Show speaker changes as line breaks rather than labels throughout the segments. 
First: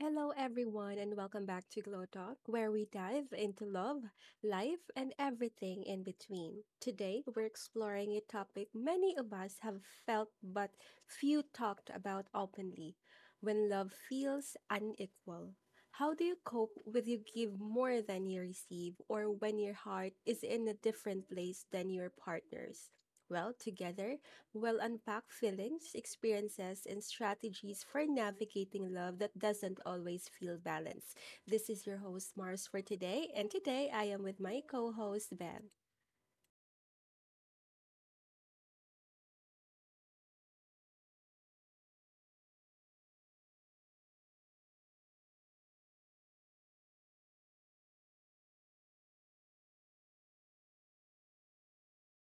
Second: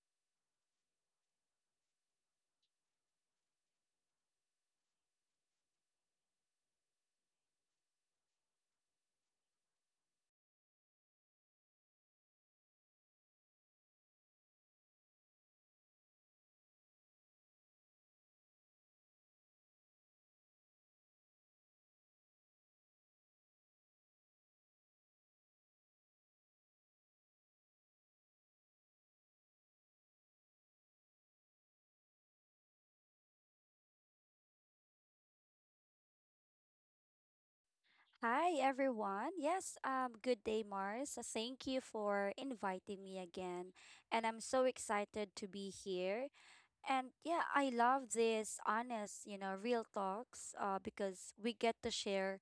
Hello, everyone, and welcome back to Glow Talk, where we dive into love, life, and everything in between. Today, we're exploring a topic many of us have felt but few talked about openly when love feels unequal. How do you cope with you give more than you receive, or when your heart is in a different place than your partner's? Well, together, we'll unpack feelings, experiences, and strategies for navigating love that doesn't always feel balanced. This is your host, Mars, for today, and today I am with my co host, Ben.
Hi, everyone. Yes, good day, Mars. Thank you for inviting me again. And I'm so excited to be here. And yeah, I love this honest, real talks because we get to share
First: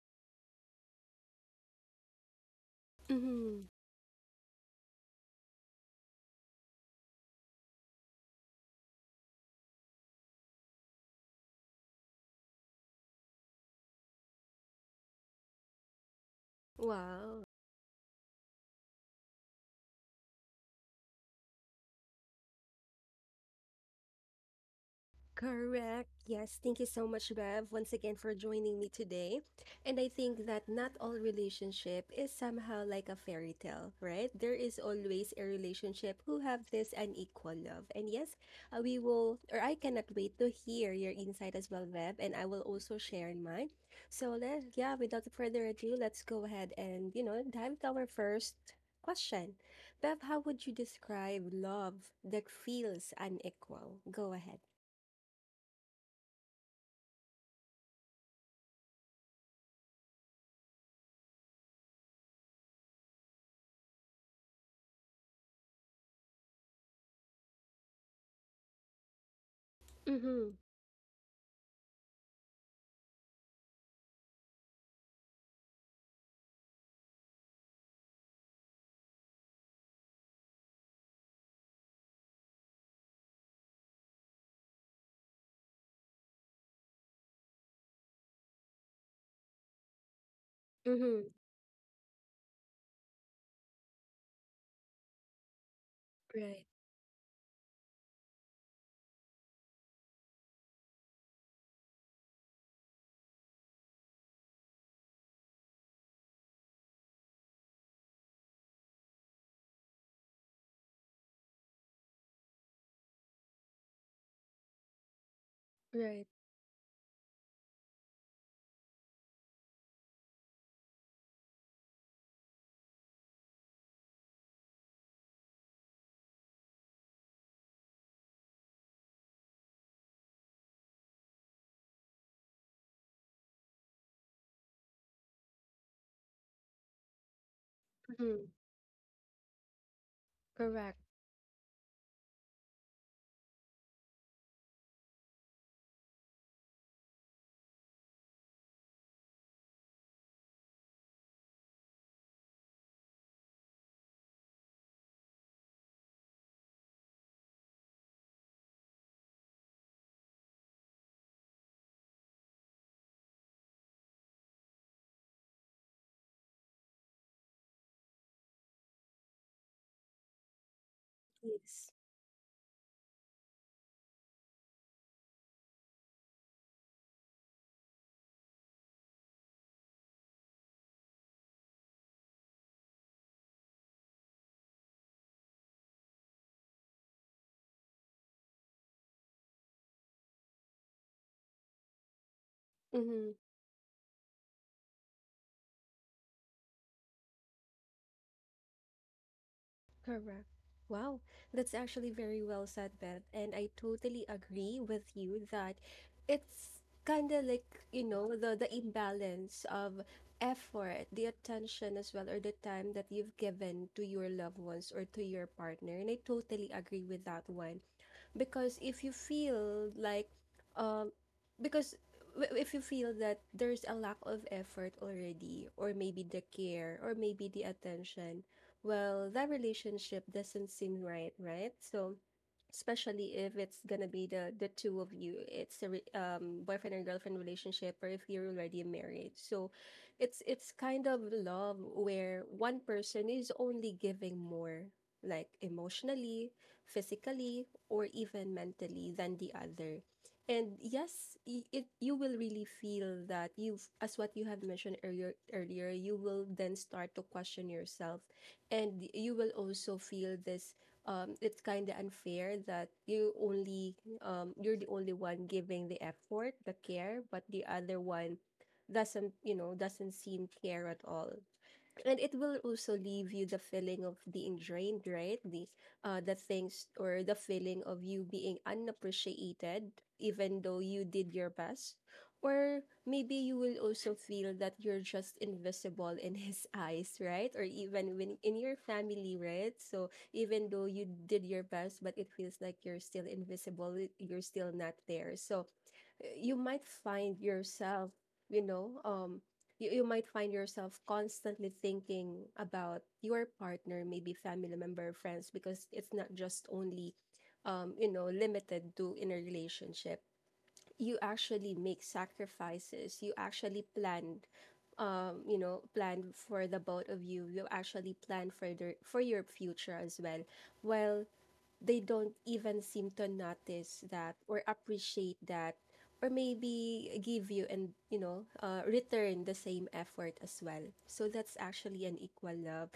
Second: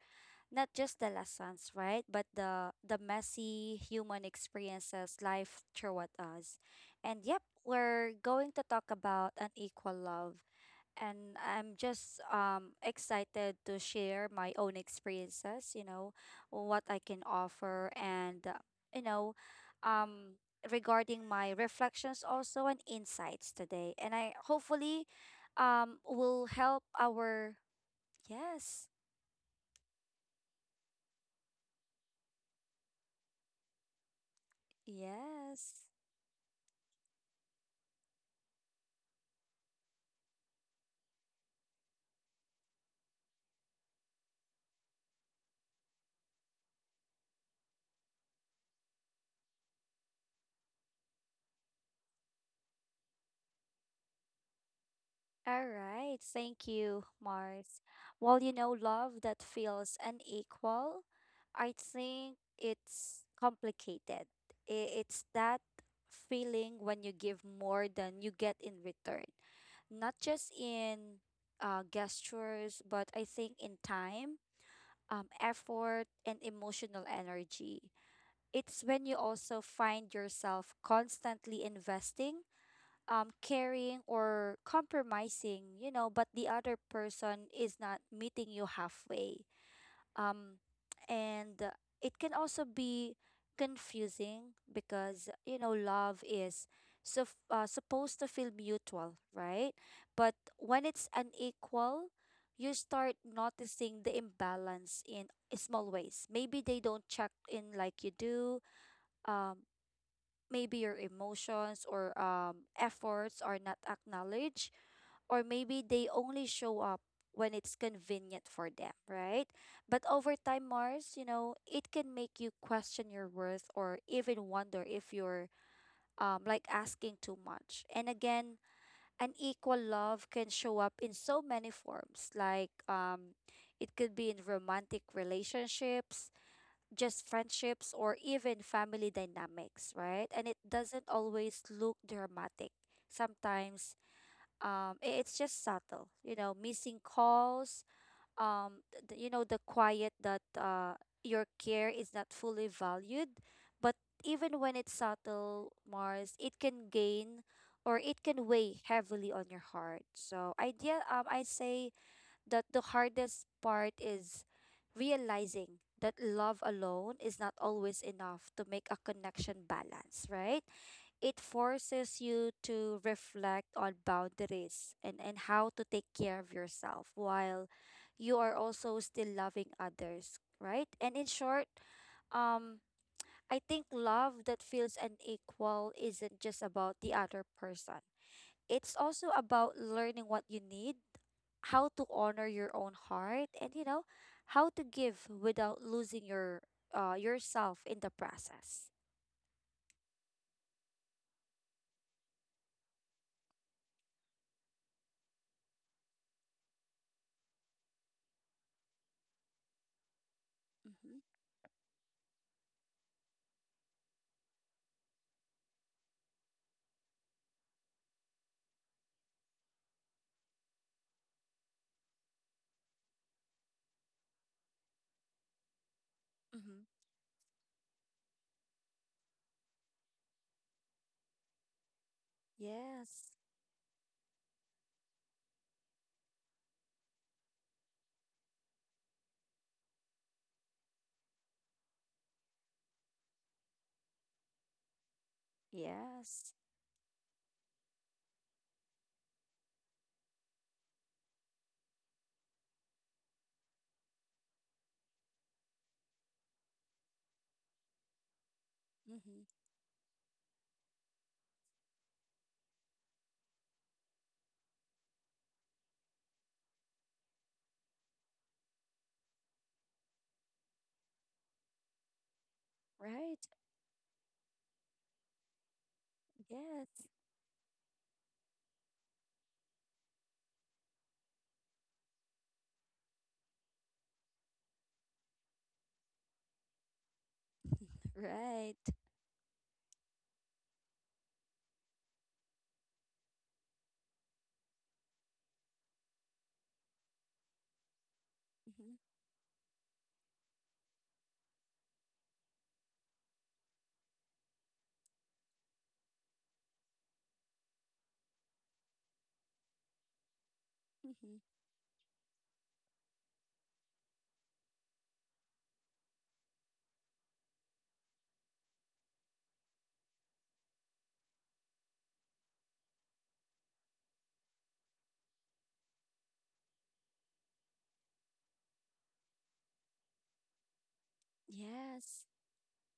not just the lessons, right? But the
Mhm.
messy human experiences life throw at us. And yep, we're going to talk about unequal love, and I'm just excited to share my own experiences, what I can
Wow.
offer, and you know, um regarding my reflections also and insights today. And I hopefully
Correct.
will
Yes. Thank
help
you so much,
our
Bev, once again for joining me
yes,
today. And I think that not all relationship is somehow like a fairy tale, right? There is always a
yes.
relationship who have this unequal love. And yes, we will, or I cannot wait to hear your insight as well, Bev, and I will also share mine. So yeah, without further ado, let's go ahead and, you know, dive to our first question. Bev, how would you describe love that feels unequal? Go ahead.
All right. Thank you, Mars. Well, you know, love that feels unequal, I think it's complicated. It's that feeling when you give more than you get in return, not just
Mhm,
in gestures, but I think in time, effort, and emotional energy. It's when you also find yourself constantly investing, caring, or compromising, you know, but the other person is not meeting you halfway. Um
mhm.
and It can also be confusing because, you know, love
Right,
is so supposed to feel mutual, right? But when it's unequal, you start noticing the imbalance in small ways. Maybe they don't check in like you do. um Maybe your emotions or efforts are not acknowledged, or maybe they
right.
only show up when it's convenient for them, right? But over time, Mars, you know, it can make you question your worth or even wonder if you're like asking too much. And again, an equal love can show up in so many forms, like, it could be in romantic relationships, just friendships, or even family dynamics, right? And it doesn't always look dramatic. Sometimes it's just subtle, you know, missing calls, you know, the quiet that your care is not fully valued. But even when it's subtle, Mars, it can gain, or it can weigh heavily on your heart. So, idea, I'd say that the hardest part is realizing that love alone is not always enough to make a connection balance, right? It
Yes.
forces you to reflect on boundaries and, how to take care of yourself while you are also still loving others, right? And in short, um, I think love that feels unequal isn't just about the other person, it's also about learning what you need, how to honor your own
Mhm.
heart, and you know, how to give without losing your yourself in the process.
Correct. Wow, that's actually very well said, Beth. And I totally agree with you that it's kind of like, you know, the imbalance of effort,
Mm-hmm.
the attention as well, or the time that you've given to your loved ones or to your partner. And I totally agree with that one. Because if you feel like, um because if you feel that there's a lack of effort already, or maybe the
Mm-hmm.
care or maybe the attention, well, that relationship doesn't seem right, right? So,
Yes.
especially if it's gonna be the two of you, it's a boyfriend and girlfriend relationship, or if you're already married. So it's kind of love where one person is only giving more, like
Yes.
emotionally, physically, or even mentally than the other. And yes, it, you will really feel that you've, as what you have mentioned earlier, you will then start to question yourself. And you will
Mm-hmm.
also feel this, it's kind of unfair that you only, you're the only one giving the effort, the care, but the other one doesn't, you know, doesn't seem care at all. And it will also leave
Right.
you the feeling of being drained, right? The things,
Yes.
or the feeling of you being unappreciated, even though you did your best. Or maybe you will also feel that you're just invisible in his eyes, right? Or even when in your
Right.
family, right? So, even though you did your best, but it feels like you're still invisible, you're still not there. So you might find yourself, you
Mm-hmm.
know, you might find yourself constantly thinking about your partner, maybe family member, friends, because it's not just only, limited to in a relationship. You
Mm-hmm.
actually make sacrifices. You actually plan for the both of you. You actually plan for your future as well. While they don't even seem to notice that or appreciate that, or maybe give you and you know, return the same effort as well. So that's actually an
Yes.
equal love.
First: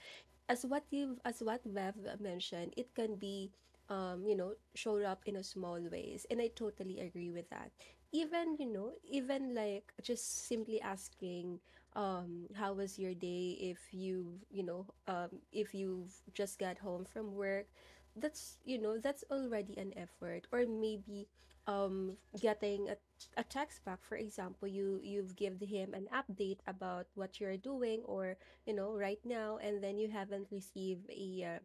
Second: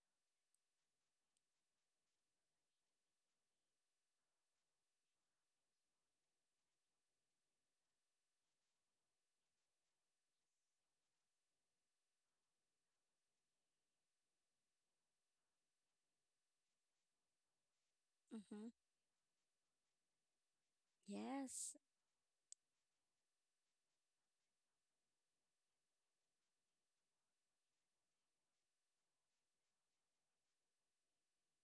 As what Bev mentioned, it can be, showed up in a small ways. And I totally agree with that. Even, you know, even like just simply asking, how was your day, if you've just got home from work. That's,
Mm-hmm.
you know, that's already an effort. Or maybe
Yes.
um getting a text back. For example, you've given him an update about what you're doing, or right now, and then you haven't received a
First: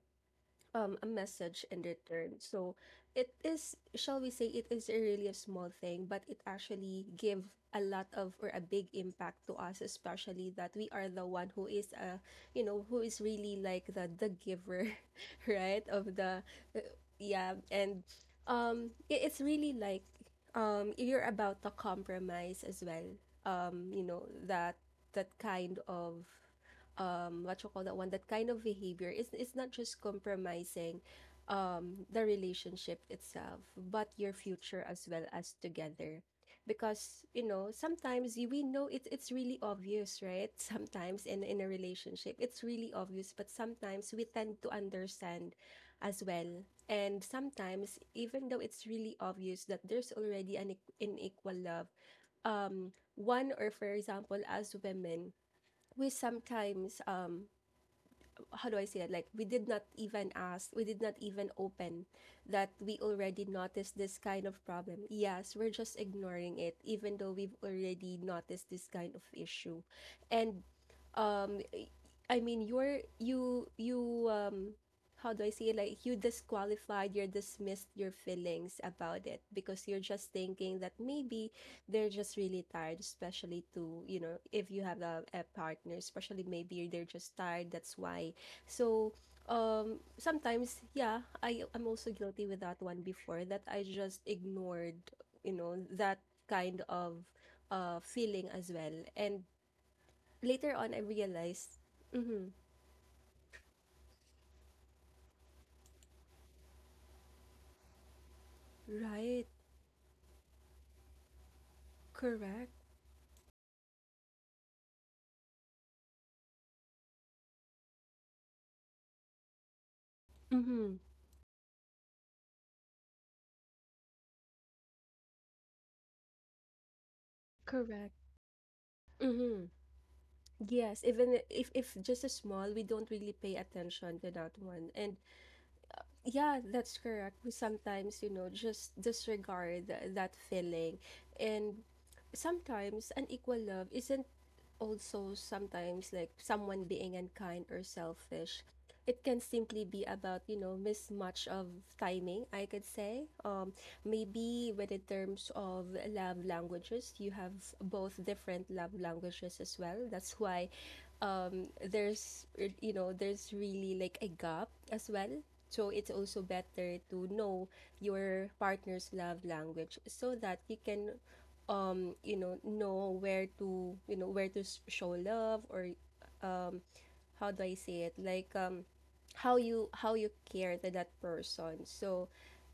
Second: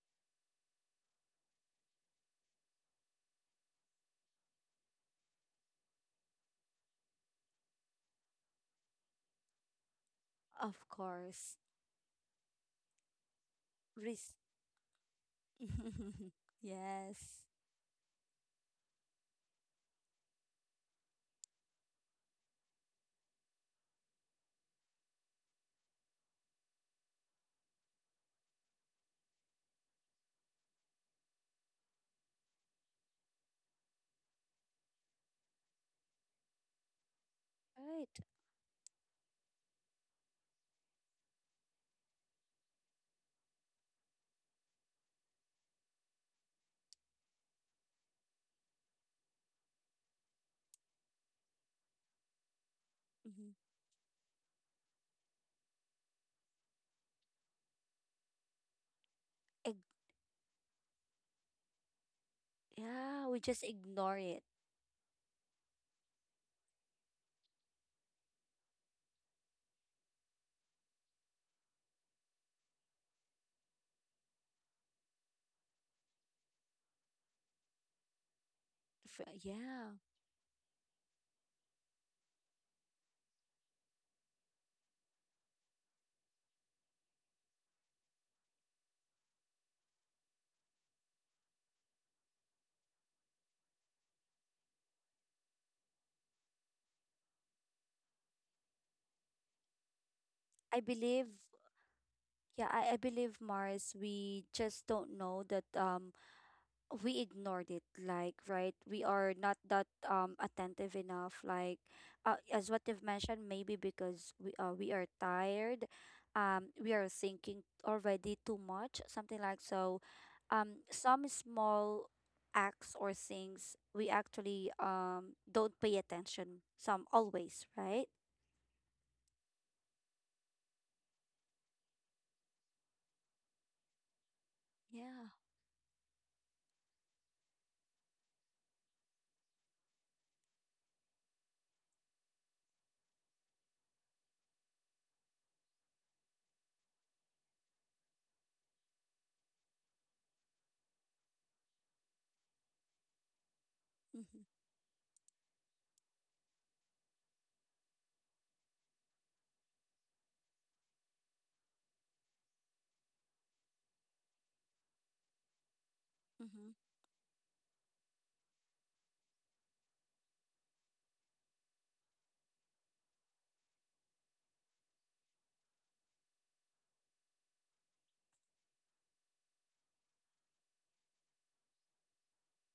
uh, um a message in return. So it is, shall we say, it is a really a small thing, but it actually give a lot of or a big impact to us, especially that
Of
we are the one
course.
who is really like the
Res-
giver, right? Of the uh,
yes.
yeah, and it's really like, you're about to compromise as well. You know that that kind of, what you call that one, that kind of behavior is, it's not just compromising the relationship itself, but your future as well, as together. Because you know
Right.
sometimes, we know it's really obvious, right? Sometimes in a relationship it's really obvious, but sometimes we tend to understand as well. And sometimes, even though it's really obvious that there's already an unequal love,
Mm-hmm.
one, or for example as women, we sometimes, how do I say it? Like, we did
Ig-
not even ask, we did not even open that we
yeah, we
already
just
noticed
ignore
this
it.
kind of problem. Yes, we're just ignoring it, even though we've already noticed this kind of issue. And um I mean, you, how do I say it? Like, you disqualified, you dismissed your feelings about it, because
Yeah.
you're just thinking that maybe they're just really tired, especially to, you know, if you have a partner, especially maybe they're just tired. That's why. So, sometimes, yeah, I'm also guilty with that one before, that I just ignored, you know, that kind of feeling as well. And later
I
on, I
believe
realized, mm-hmm,
yeah, I believe, Mars, we just don't know that we ignored it, like, right, we are
right,
not that attentive enough, like as
correct,
what you've mentioned, maybe because we are tired, we are thinking already too much, something like so
mm-hmm,
some small acts or things we actually don't pay attention, some always right.
correct, mm-hmm. Yes, even if just a small, we don't really pay attention to that one. And
Yeah.
yeah, that's correct. We sometimes, just disregard that feeling. And sometimes unequal love isn't also sometimes like someone being unkind or selfish. It can simply be about, mismatch of timing, I could say.
Mm-hmm.
Maybe when in terms of love languages, you have both different love languages as well. That's why there's you know there's really like a gap as well. So it's also
Mm-hmm.
better to know your partner's love language so that you can, you know where to, show love, or um how do I say it, like, how you care to that person. So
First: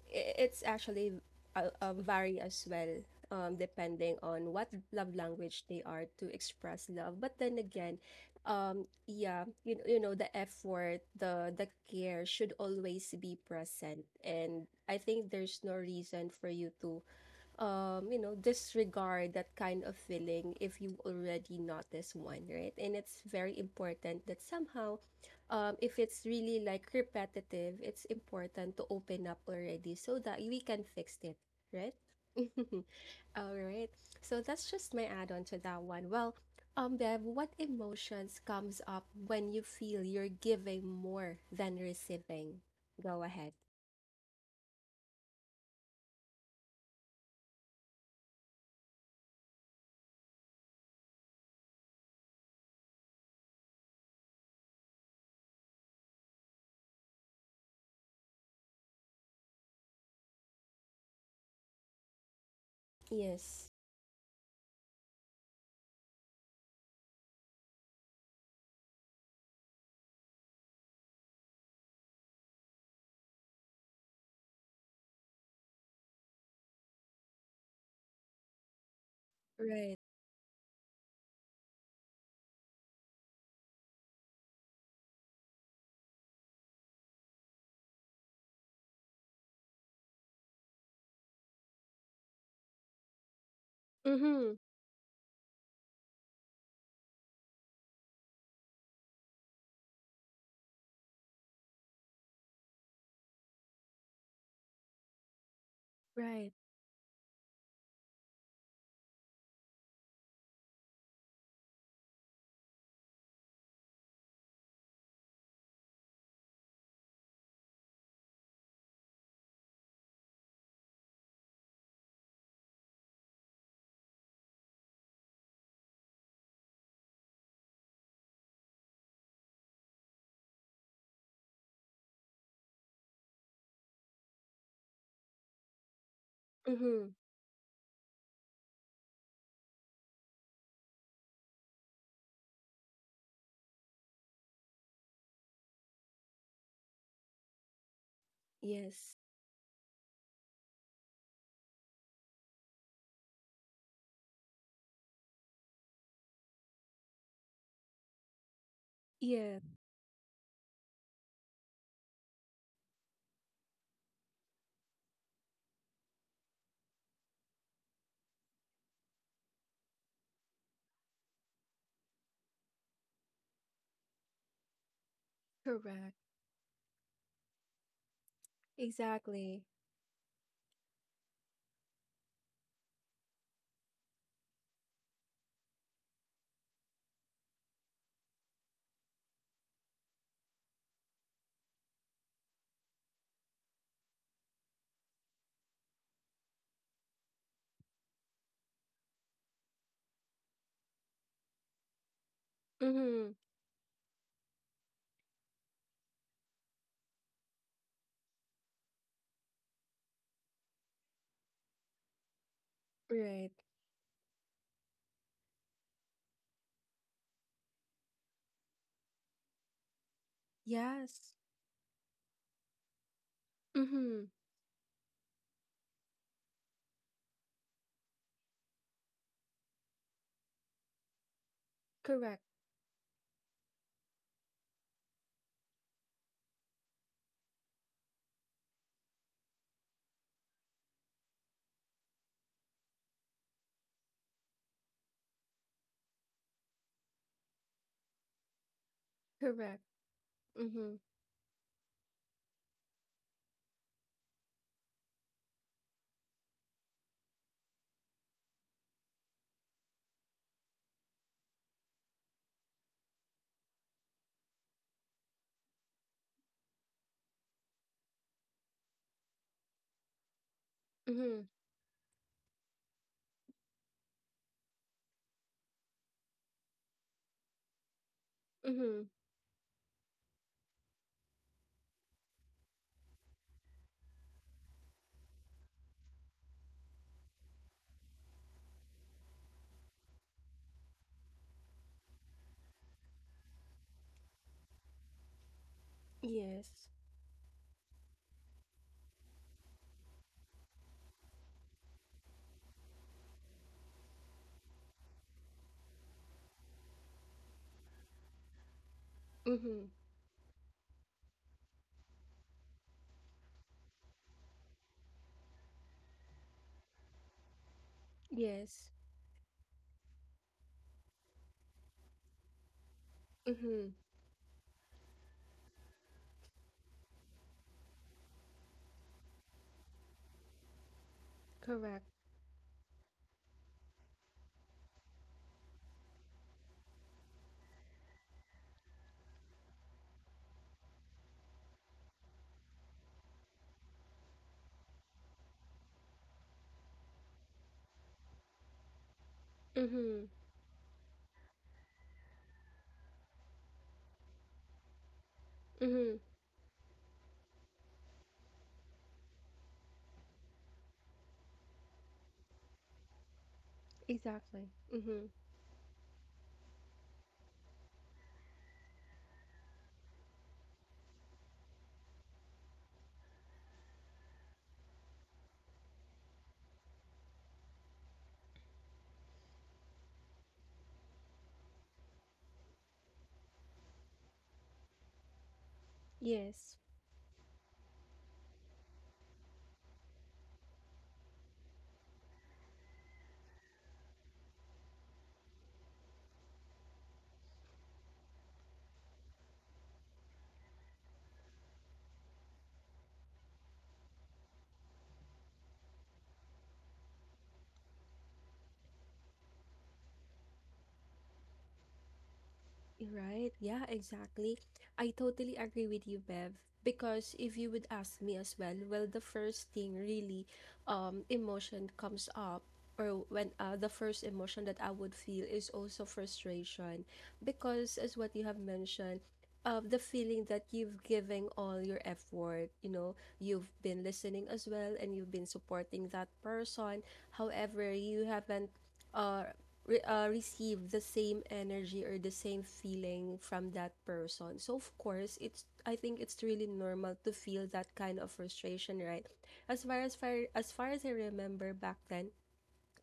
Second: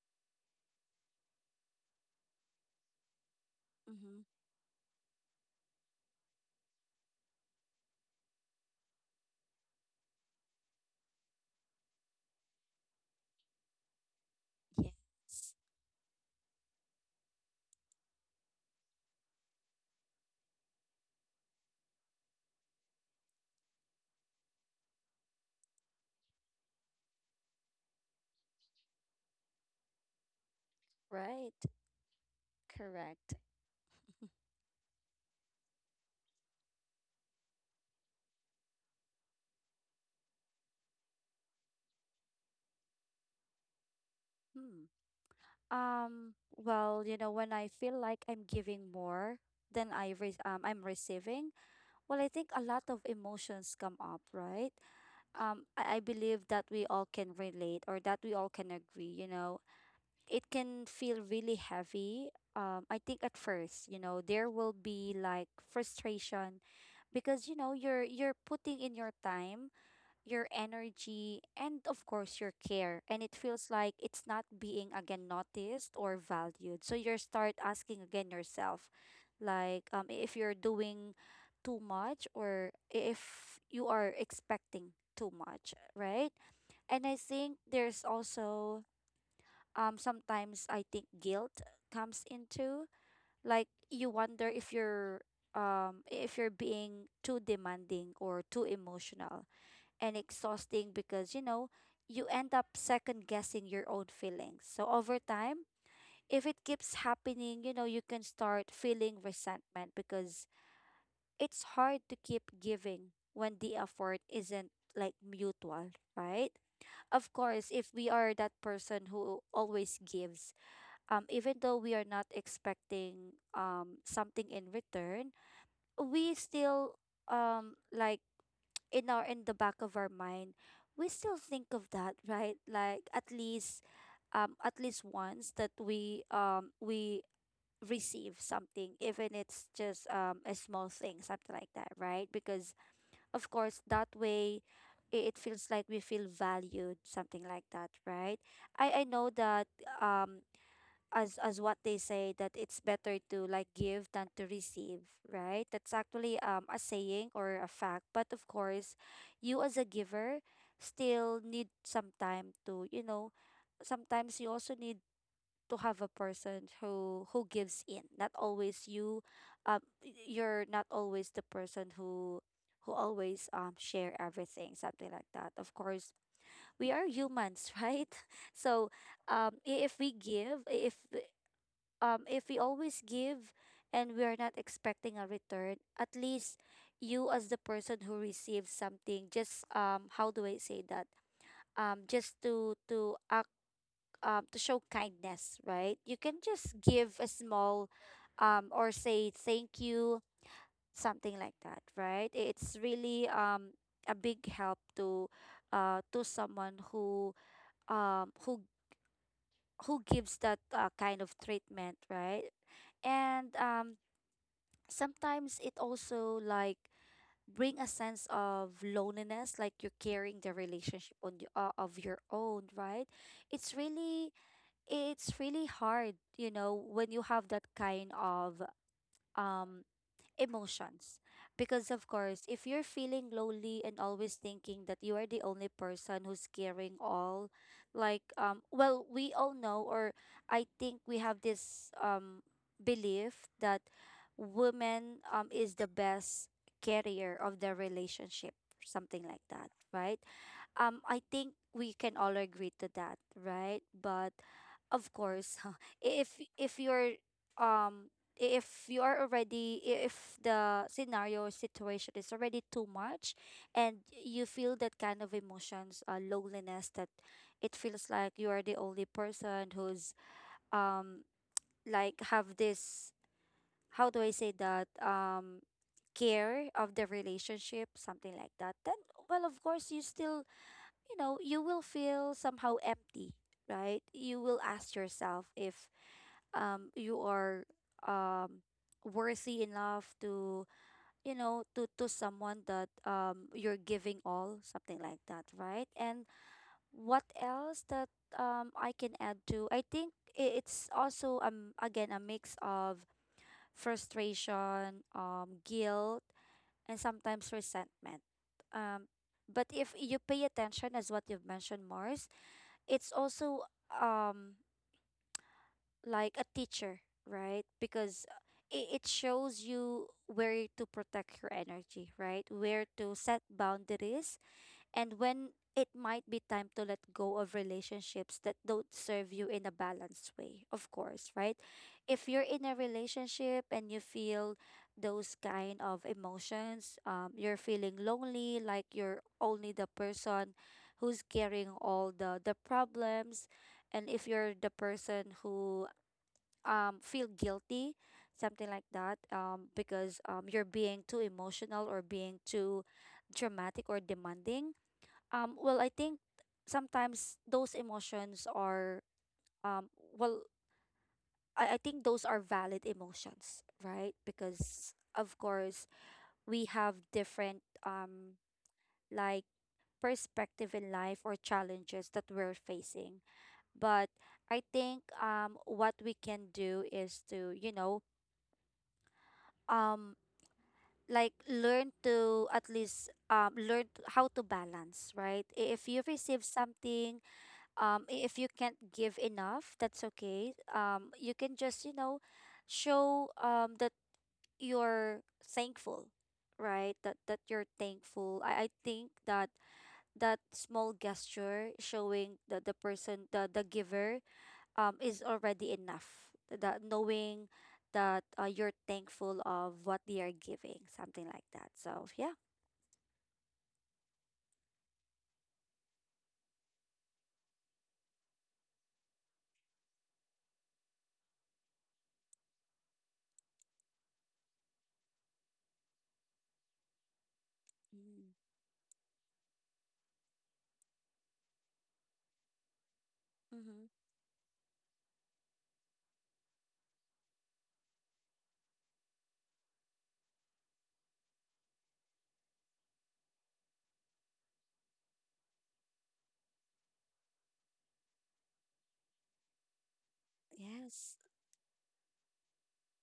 it's actually, vary as well, depending
Mm-hmm.
on what love language they are to express love. But then again, yeah, the effort, the care should always be present. And I think
Yes.
there's no reason for you to, disregard that kind of feeling if you already notice one, right? And it's very important that somehow, if it's really like repetitive, it's important to open up already so that we can fix it,
Right,
right?
correct.
All right. So that's just my add-on to that one. Well, Bev, what emotions comes up when you feel you're giving more than receiving? Go ahead.
Hmm. Um, well, you know, when I feel like I'm giving more than I'm receiving, well, I think a lot of emotions come up, right? I believe that we all can relate or that we all can agree, you know. It can feel really heavy. I think at
Yes.
first, you know, there will be like frustration because, you know, you're putting in your time, your energy, and of course your care. And it feels like it's not being again noticed or valued. So you start asking again yourself, like,
Right.
if you're doing too much or if you are expecting too much, right? And I think there's also sometimes I think guilt comes into, like, you wonder
Mm-hmm.
if you're being too demanding or too emotional and exhausting because, you know, you end up second guessing your own feelings. So over time, if
Right.
it keeps happening, you know, you can start feeling resentment because it's hard to keep giving when the effort isn't like mutual, right? Of course, if we are that person who always gives, even though we are not expecting something in return, we still like in our in the back of our mind, we still think of that, right? Like at least once that we um
Mm-hmm.
we receive something, even it's just a small thing, something like that, right? Because of course that way it feels like we feel valued, something like that, right? I
Yes.
know that um as what they say, that it's better to like give than to receive, right? That's actually a saying or a fact, but of course
Yeah,
you as a giver still need some time to, you know, sometimes you also need to have a person who gives in, not always you, you're not always the person who always share everything, something like that, of course.
correct.
We are humans right. So
Exactly.
if we give if if we always give and we are not expecting a return, at least you, as the person who receives something, just, how do I say that? Just to act to show kindness, right? You can just give a small, or say thank you, something like that, right? It's really
Mm-hmm.
a big help to someone who um who who gives that kind of treatment, right?
Right.
And sometimes it also like bring a sense of loneliness, like you're carrying the relationship on
Yes.
of your own, right? It's
Mm-hmm.
really, it's really hard, you know, when you have that kind of um emotions. Because, of
Correct.
course, if you're feeling lonely and always thinking that you are the only person who's carrying all, like, well, we all know, or I think we have this belief that woman is the best carrier of the relationship, something like that,
Correct.
right?
Mm-hmm.
I think we can all agree to that, right? But of course, if you're um if you are already if the scenario or situation is already too much and you feel that kind of emotions, loneliness, that it feels like you are the only person who's um
Mm-hmm.
like have this how do I say that, care of the relationship, something like that. Then
Mm-hmm.
well, of course you still, you know, you will feel somehow empty, right? You will ask yourself if you are um worthy enough to, you know, to someone that you're giving all, something like that, right? And
Yes.
what else that I can add to? I think it's also again a mix of frustration, guilt, and sometimes resentment. Um but
Mm-hmm.
if you pay attention, as what you've mentioned, Mars, it's also um like a teacher, right? Because
Yes.
it, shows you where to protect your energy, right? Where to set
Mm-hmm.
boundaries, and when it might be time to let go of relationships that don't serve you in a balanced way, of course, right?
Correct.
If you're in a relationship and you feel those kind of emotions, you're feeling lonely, like you're only the person who's carrying all the, problems. And if you're the person who feel guilty, something like that, because
Mm-hmm.
you're being too emotional or being too dramatic or demanding, well, I
Mm-hmm.
think sometimes those emotions are, um, well, I think those are valid emotions, right?
Exactly.
Because,
Mm-hmm.
of course, we have different, like, perspective in life or challenges that we're facing. But I think what we can do is to, you know, um, like learn to at least learn how to balance, right? I- If you receive
Yes.
something, if you can't give enough, that's okay. You can just, you know, show that you're thankful, right? That that you're thankful. I think that that small gesture, showing the person, the giver, is already enough. That knowing that you're thankful of what they are giving, something like that, so yeah.
Right. Yeah, exactly. I totally agree with you, Bev. Because if you would ask me as well, well, the first thing really, emotion comes up, or when, the first emotion that I would feel is also frustration, because as
Mm.
what you have mentioned, the feeling that you've given all your effort, you know, you've
Mm-hmm.
been listening as well, and you've been supporting that person. However, you haven't. Uh, receive the same energy or the same feeling from that person. So of course, it's I think it's really normal to feel that kind of frustration, right? As far as I
Yes.
remember back then,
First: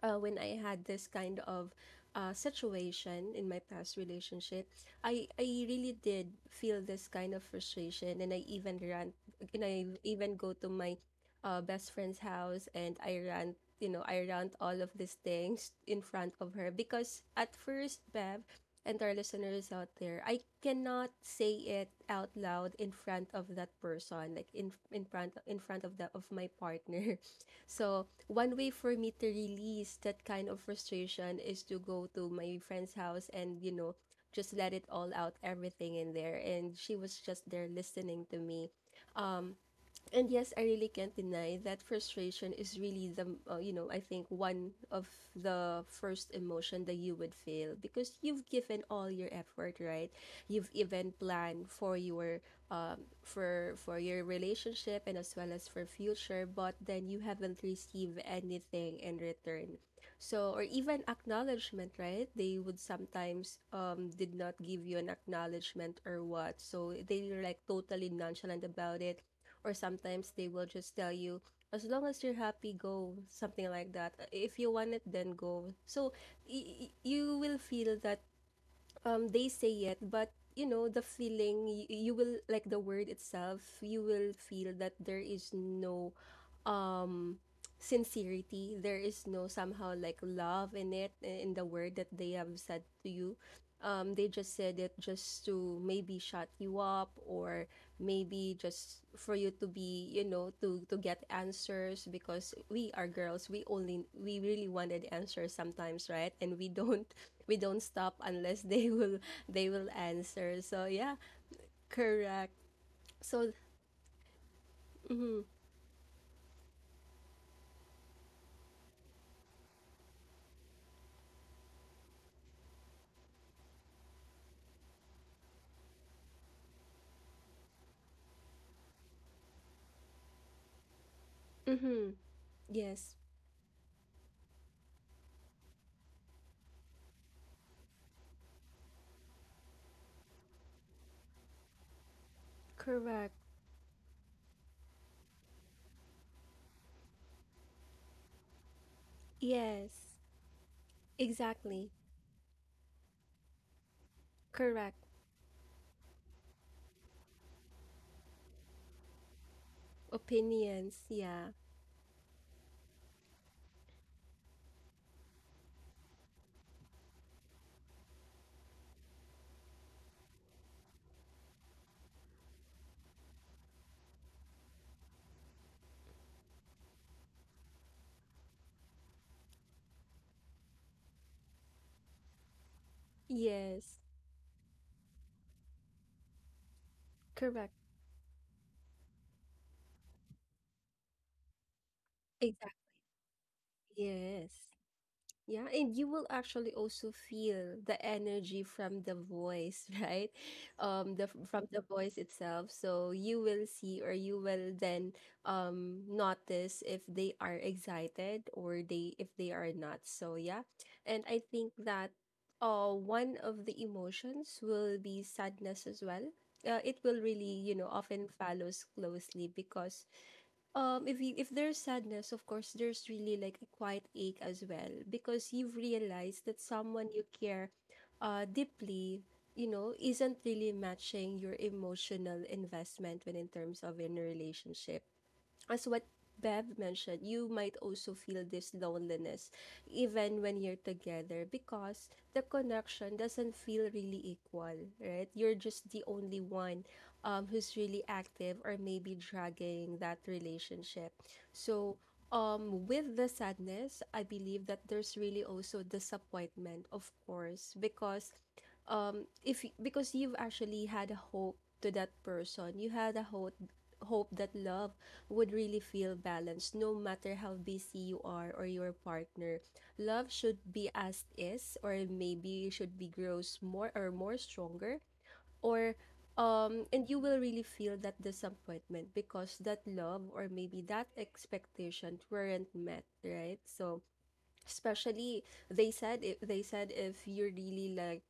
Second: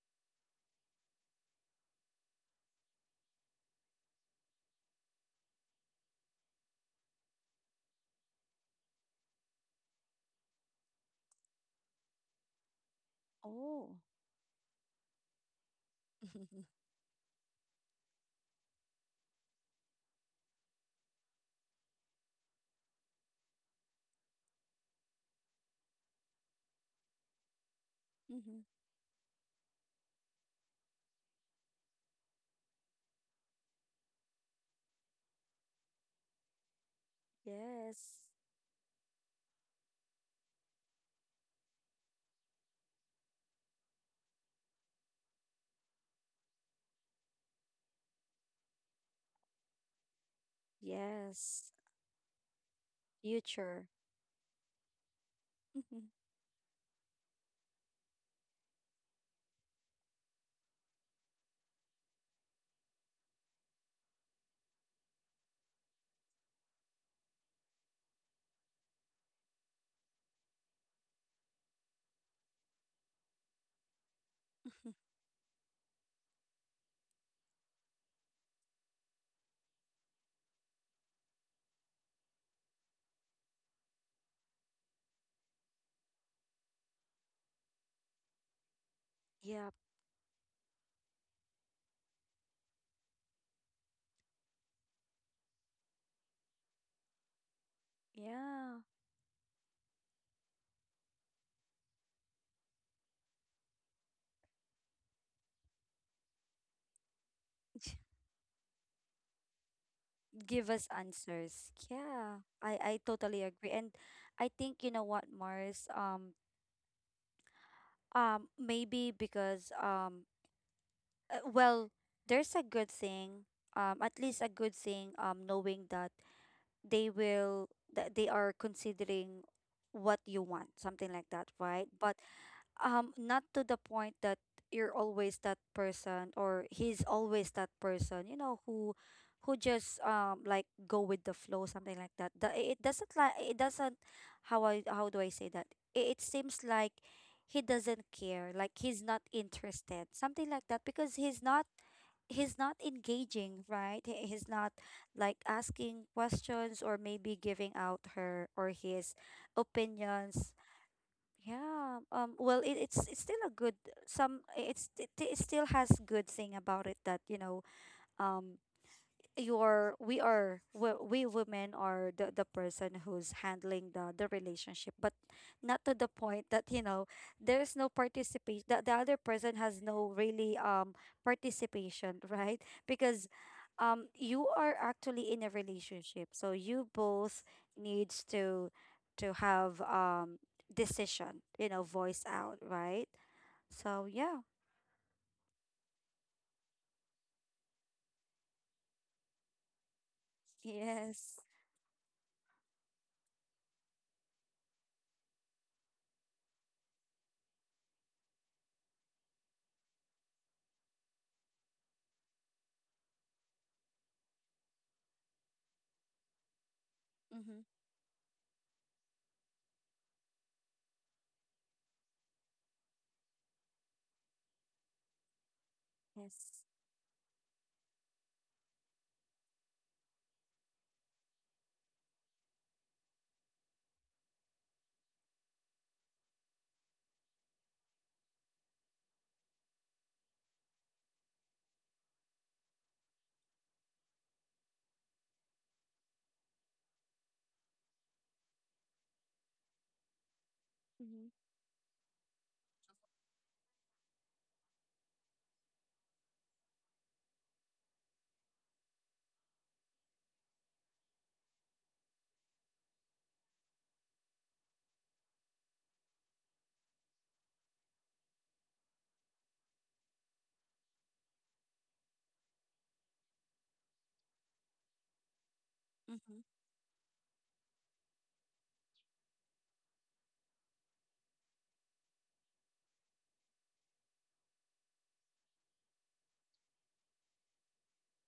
when I had this kind of situation in my past relationship, I really did feel this kind of frustration, and I even ran, and I even go to my best friend's house, and I ran, you
Oh.
know, I ran all of these things in front of her. Because at first, Bev. And our listeners out there, I cannot say it out loud in front of that person, like in front of my partner. So, one
Mm-hmm.
way for me to release that kind of frustration is to go to my friend's house and, you know, just let it all out, everything in there. And she was just there
Yes.
listening to me. Um, and yes, I really can't deny that frustration is really I think one of the first emotion that you would feel, because you've given all your effort, right? You've even planned
Yes. Future.
for your relationship and as well as for future, but then you haven't received anything in return. So or even acknowledgement, right? They would sometimes did not give you an acknowledgement or what. So they were like totally nonchalant about it or sometimes they will just tell you as long as you're happy go something like that if you want it then go so you will feel that they say it but you know the feeling you will like the word itself you will feel that there is no um sincerity, there is no
Yep.
somehow like love in it in the word that they have said to you. They just said it just to maybe shut you up or maybe
Yeah.
just for you to be, you know, to get answers because we are girls, we really wanted answers sometimes, right? And we don't we don't stop unless they will answer.
Give
So
us
yeah.
answers. Yeah.
Correct.
I totally
So
agree. And I think you know what,
mm-hmm,
Mars, maybe because well, there's a good thing, at least a good thing knowing that they will that they are considering what you want, something like that, right?
mm-hmm,
But
yes,
not to the point that you're always that person or he's always that person, you know, who just go with the flow, something like that. The, it doesn't like
correct,
it doesn't How I how do I say that? It seems like he doesn't care, like he's not
yes.
interested, something like that, because
Exactly.
he's not engaging, right? He's not
Correct.
like asking questions or maybe giving out her or his opinions.
Opinions. Yeah.
Yeah. Well, it's still a good some. I- It's it, it still has good thing about it, that you know. Um your we are we women are the person who's handling the relationship, but not to the point that, you know, there's no participation, that the other person has no really participation right? Because
Yes.
you are actually in a relationship, so you both
Correct.
needs to have decision, you know, voice out,
Exactly.
right? So yeah.
Yes. Yeah, and you will actually also feel the energy from the voice, right? The
Yes.
from the voice itself. So you will see or you will then notice if they are excited or they if they are not. So yeah. And I think that one of the emotions will be sadness as well. It will really,
Mm-hmm.
you know, often follows closely because if if there's sadness, of course there's really like a quiet ache as well, because you've realized that
Yes.
someone you care deeply, you know, isn't really matching your emotional investment when in terms of in a relationship. As what Bev mentioned, you might also feel this loneliness even when you're together because the connection doesn't feel really equal, right? You're just the only one, who's really active or maybe dragging that relationship.
Mm-hmm.
So, with the sadness, I believe that there's really also disappointment, of course, because if because you've actually had a hope to that person. You had a hope that love would really feel balanced no matter how busy you are or your partner. Love should be as is or maybe should be grows more or more stronger, or
Mm-hmm.
and you will really feel that disappointment because that love or maybe that expectation weren't met, right? So especially they said, if they said, if you really like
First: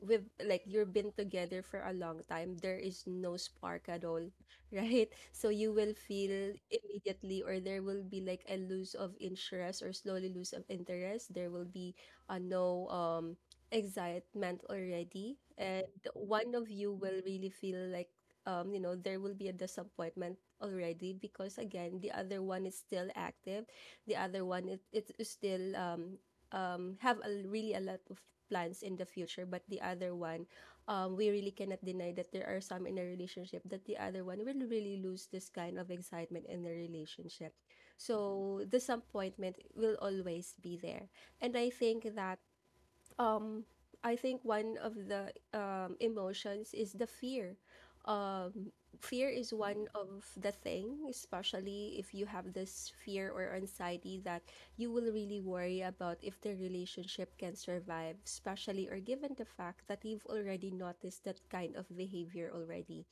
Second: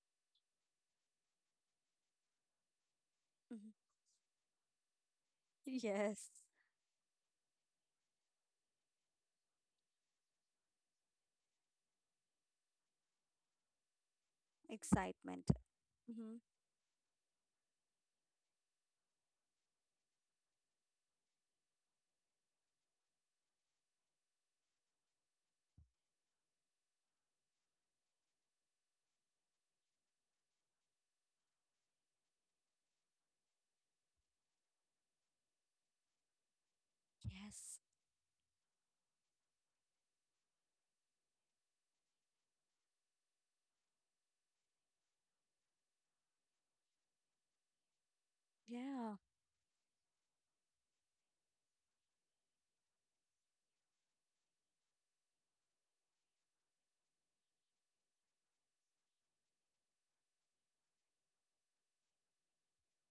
with like you've been together for a long time, there is no spark at all, right? So you will
Yes.
feel immediately, or there will be like a lose of interest or slowly lose of interest. There will be a no, excitement already.
Excitement.
And
Mm-hmm.
one of you will really feel like, you know, there will be a disappointment already, because again, the other one is still active. The other one, it is still have a, really a lot of plans in the future, but the other one, we really cannot deny that there are some in a relationship that the other one will really lose this kind of excitement in the relationship.
Yes.
So disappointment will always be there. And I think that, um I think one of the emotions is the fear. Um,
Yeah.
fear is one of the thing, especially if you have this fear or anxiety that you will really worry about if the relationship can survive, especially or given the fact that you've already noticed that kind of behavior already.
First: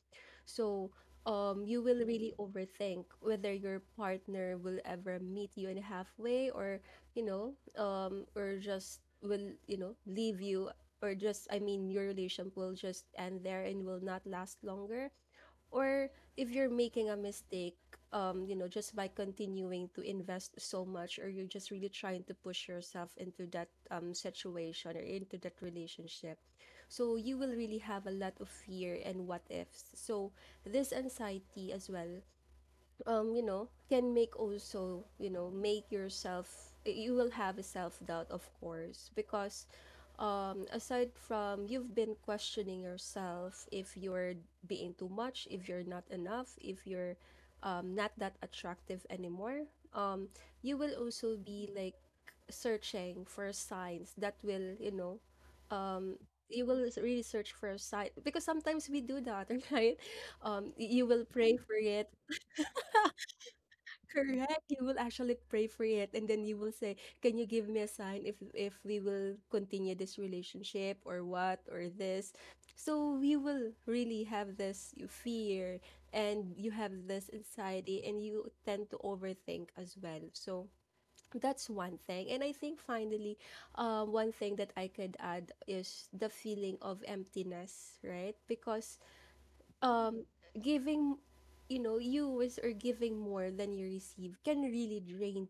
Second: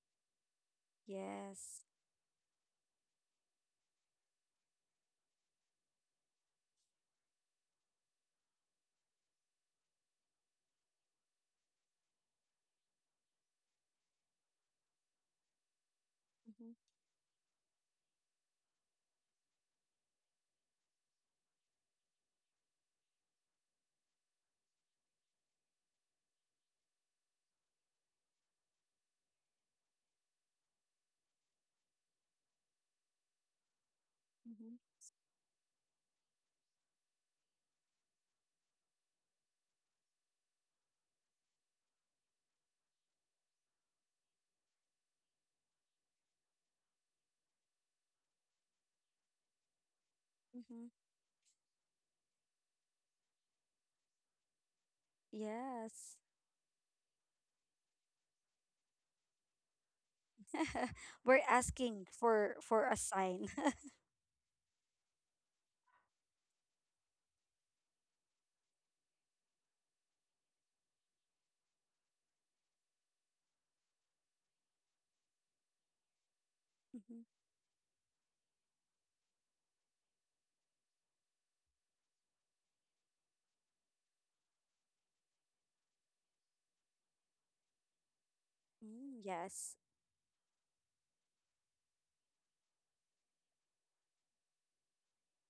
So,
Yes.
you will really overthink whether your partner will ever meet you in halfway or, you know, or just will, you know, leave you, or just, I mean, your relationship will just end there and will not last longer, or if you're
Mm-hmm.
making a mistake, you know, just by continuing to invest so much, or you're just really trying to push yourself into that situation or into that relationship. So you will really have a lot of fear and what ifs. So this anxiety as well, you know, can make
Mm-hmm.
also, you know, make yourself, you will have a self doubt, of course, because, aside from you've been questioning yourself if you're being too much, if you're not enough, if you're, not that attractive anymore, you
Mm-hmm.
will also be like searching for signs that will, you know,
Yes.
you will really search for a sign because sometimes we do that, right? You will
We're
pray for
asking
it.
for a sign.
Correct, you will actually pray for it, and then you will say, "Can you give me a sign if we will continue this relationship or what or this?" So you will really have this fear, and you have
Mm-hmm.
this anxiety, and you tend to overthink as well. So that's one thing, and I think finally, one thing that I could add is the feeling of emptiness, right? Because,
Mm, yes.
um giving, you know, you is or giving more than you receive can really drain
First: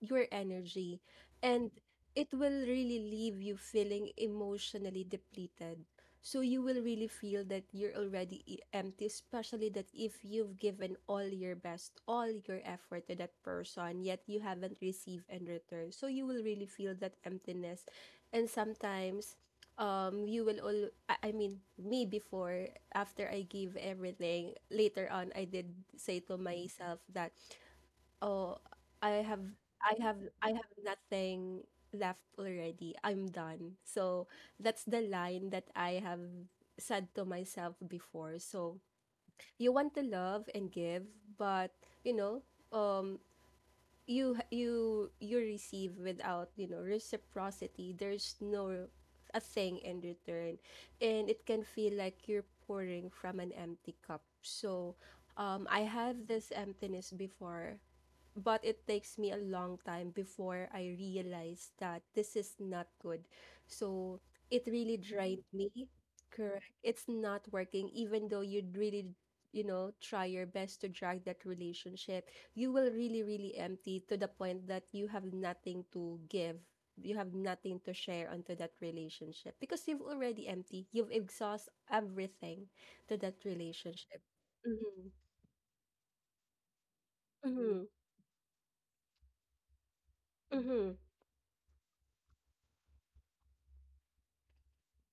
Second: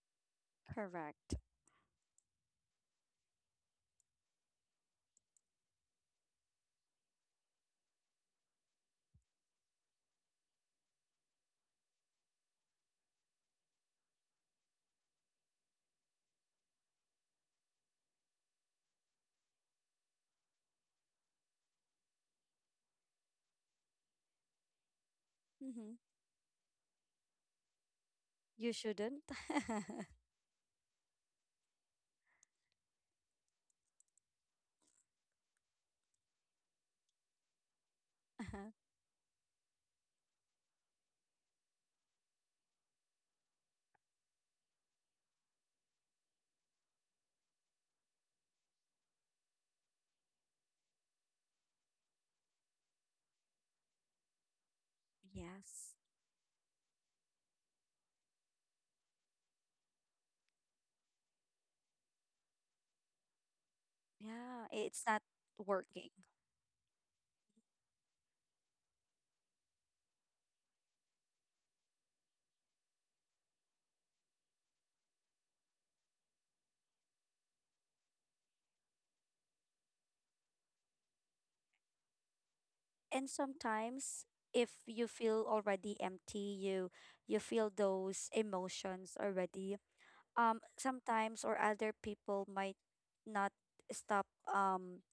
your energy,
Correct.
and it will really leave you feeling emotionally depleted. So you will really feel that you're already empty, especially that if you've given all your best, all your effort to that person, yet you haven't received in return. So you will really feel that emptiness. And sometimes, you will all I mean me before, after I give everything later on I did
Mm-hmm.
say to myself that, Oh,
You
I
shouldn't.
have,
Uh-huh.
I have nothing left already. I'm done. So that's the line that I have said to myself before. So you want to love and give, but you know, um, you receive without, you know, reciprocity. There's no a thing in return. And it can feel like you're pouring from an empty cup. So, I
Yes.
have this emptiness before, but it takes me a long time before I realize that this is not good. So it
Yeah.
really
It's not
drained me.
working.
Correct. It's not working, even though you'd really, you know, try your best to drag that relationship. You will really, really empty to the point that you have nothing to give. You have nothing to share onto that relationship because you've already empty. You've exhausted everything to
And
that relationship.
sometimes, if you
Mm-hmm.
feel already empty, you feel
Mm-hmm.
those emotions already,
Mm-hmm.
sometimes, or other people might not stop, um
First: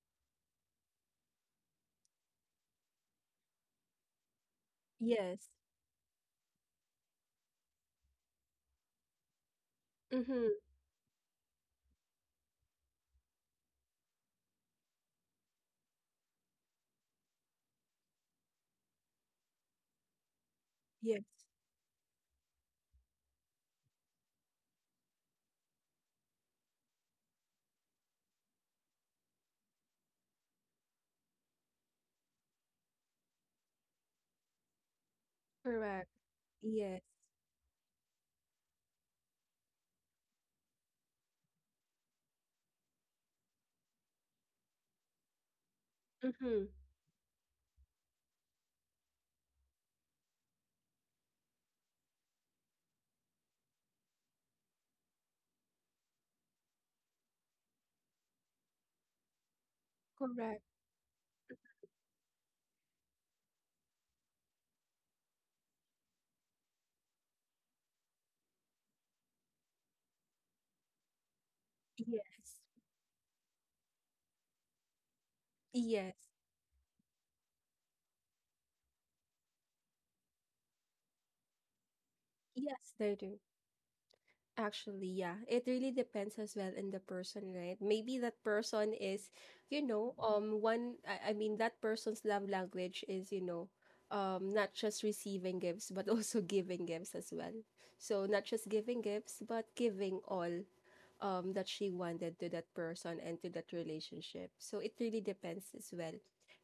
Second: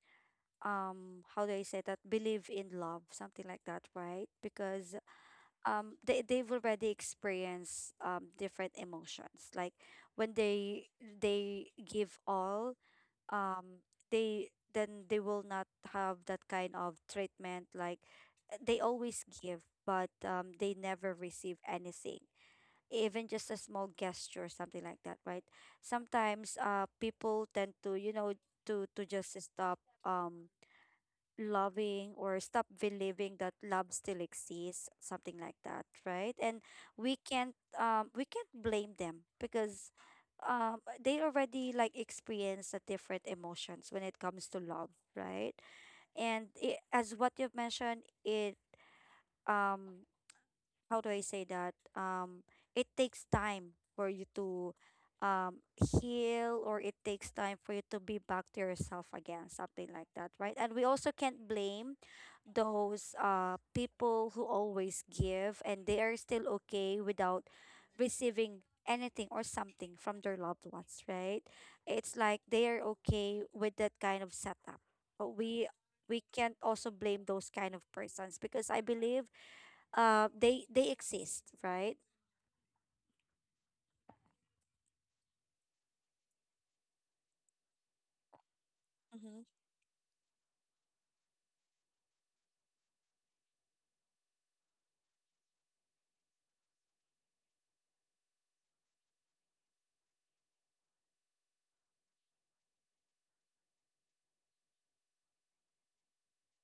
how do I say that, believe in love, something like that, right? Because
Yes.
they they've already experienced different emotions, like when
Mm-hmm.
they give all, um they then they will not have that kind of treatment, like they always give but they never
Yes,
receive anything, even just a small gesture or something like that, right? Sometimes people tend to, you know, to just stop, um loving, or stop believing that love still exists, something like that,
correct.
right? And
Yes.
we can't blame them because they already like experience the different emotions when it comes to love, right? And
Mm-hmm.
it, as what you've mentioned, it um how do I say that? It takes time for you to um heal, or it takes time for you to be back to yourself again, something like that, right?
Correct.
And we also can't blame those people who always give and they are still okay without receiving anything or something from their loved ones, right? It's like
Yes.
they are okay with that kind of setup. But we
Yes.
we can't also blame those kind of persons, because I believe they exist, right?
Yes, they do. Actually, yeah. It really depends as well in the person, right? Maybe that person is,
Mm-hmm.
you know, um, one I mean that person's love language is, you know, um, not just receiving gifts but also giving gifts as well. So not just giving gifts but giving all that she wanted to that person and to that relationship. So it really depends as well.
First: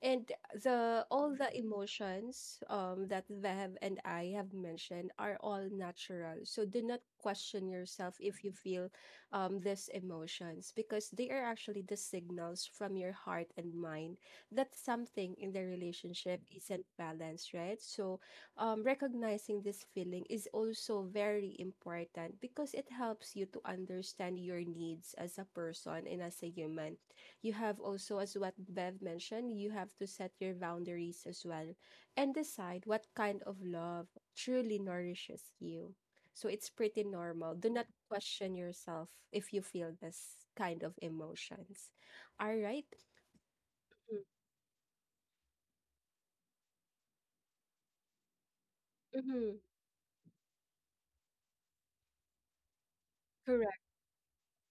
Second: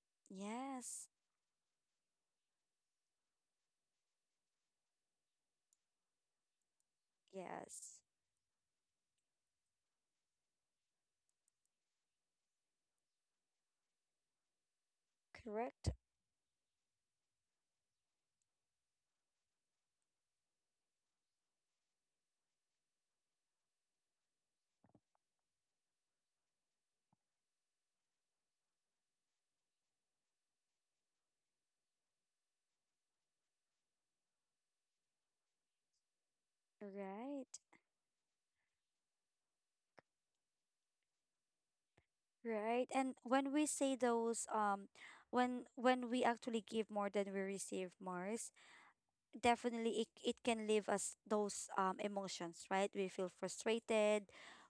And the
Yes,
all the emotions that Vev and I have mentioned are all natural, so do not question
yes,
yourself if you feel these emotions, because they are actually the signals from your heart and mind that something in the
correct,
relationship isn't balanced, right? So, recognizing this feeling is also very important because it helps you to understand your needs as a person and as a human. You have also, as what Bev mentioned, you have to set your boundaries as well and decide what kind of love truly nourishes you. So it's pretty normal.
right,
Do not question yourself if you feel this kind of emotions. All right.
right. And when we say
Mhm.
those, when we actually give more than we receive, Mars,
Mhm.
definitely it it can leave us those emotions, right? We feel
Correct.
frustrated,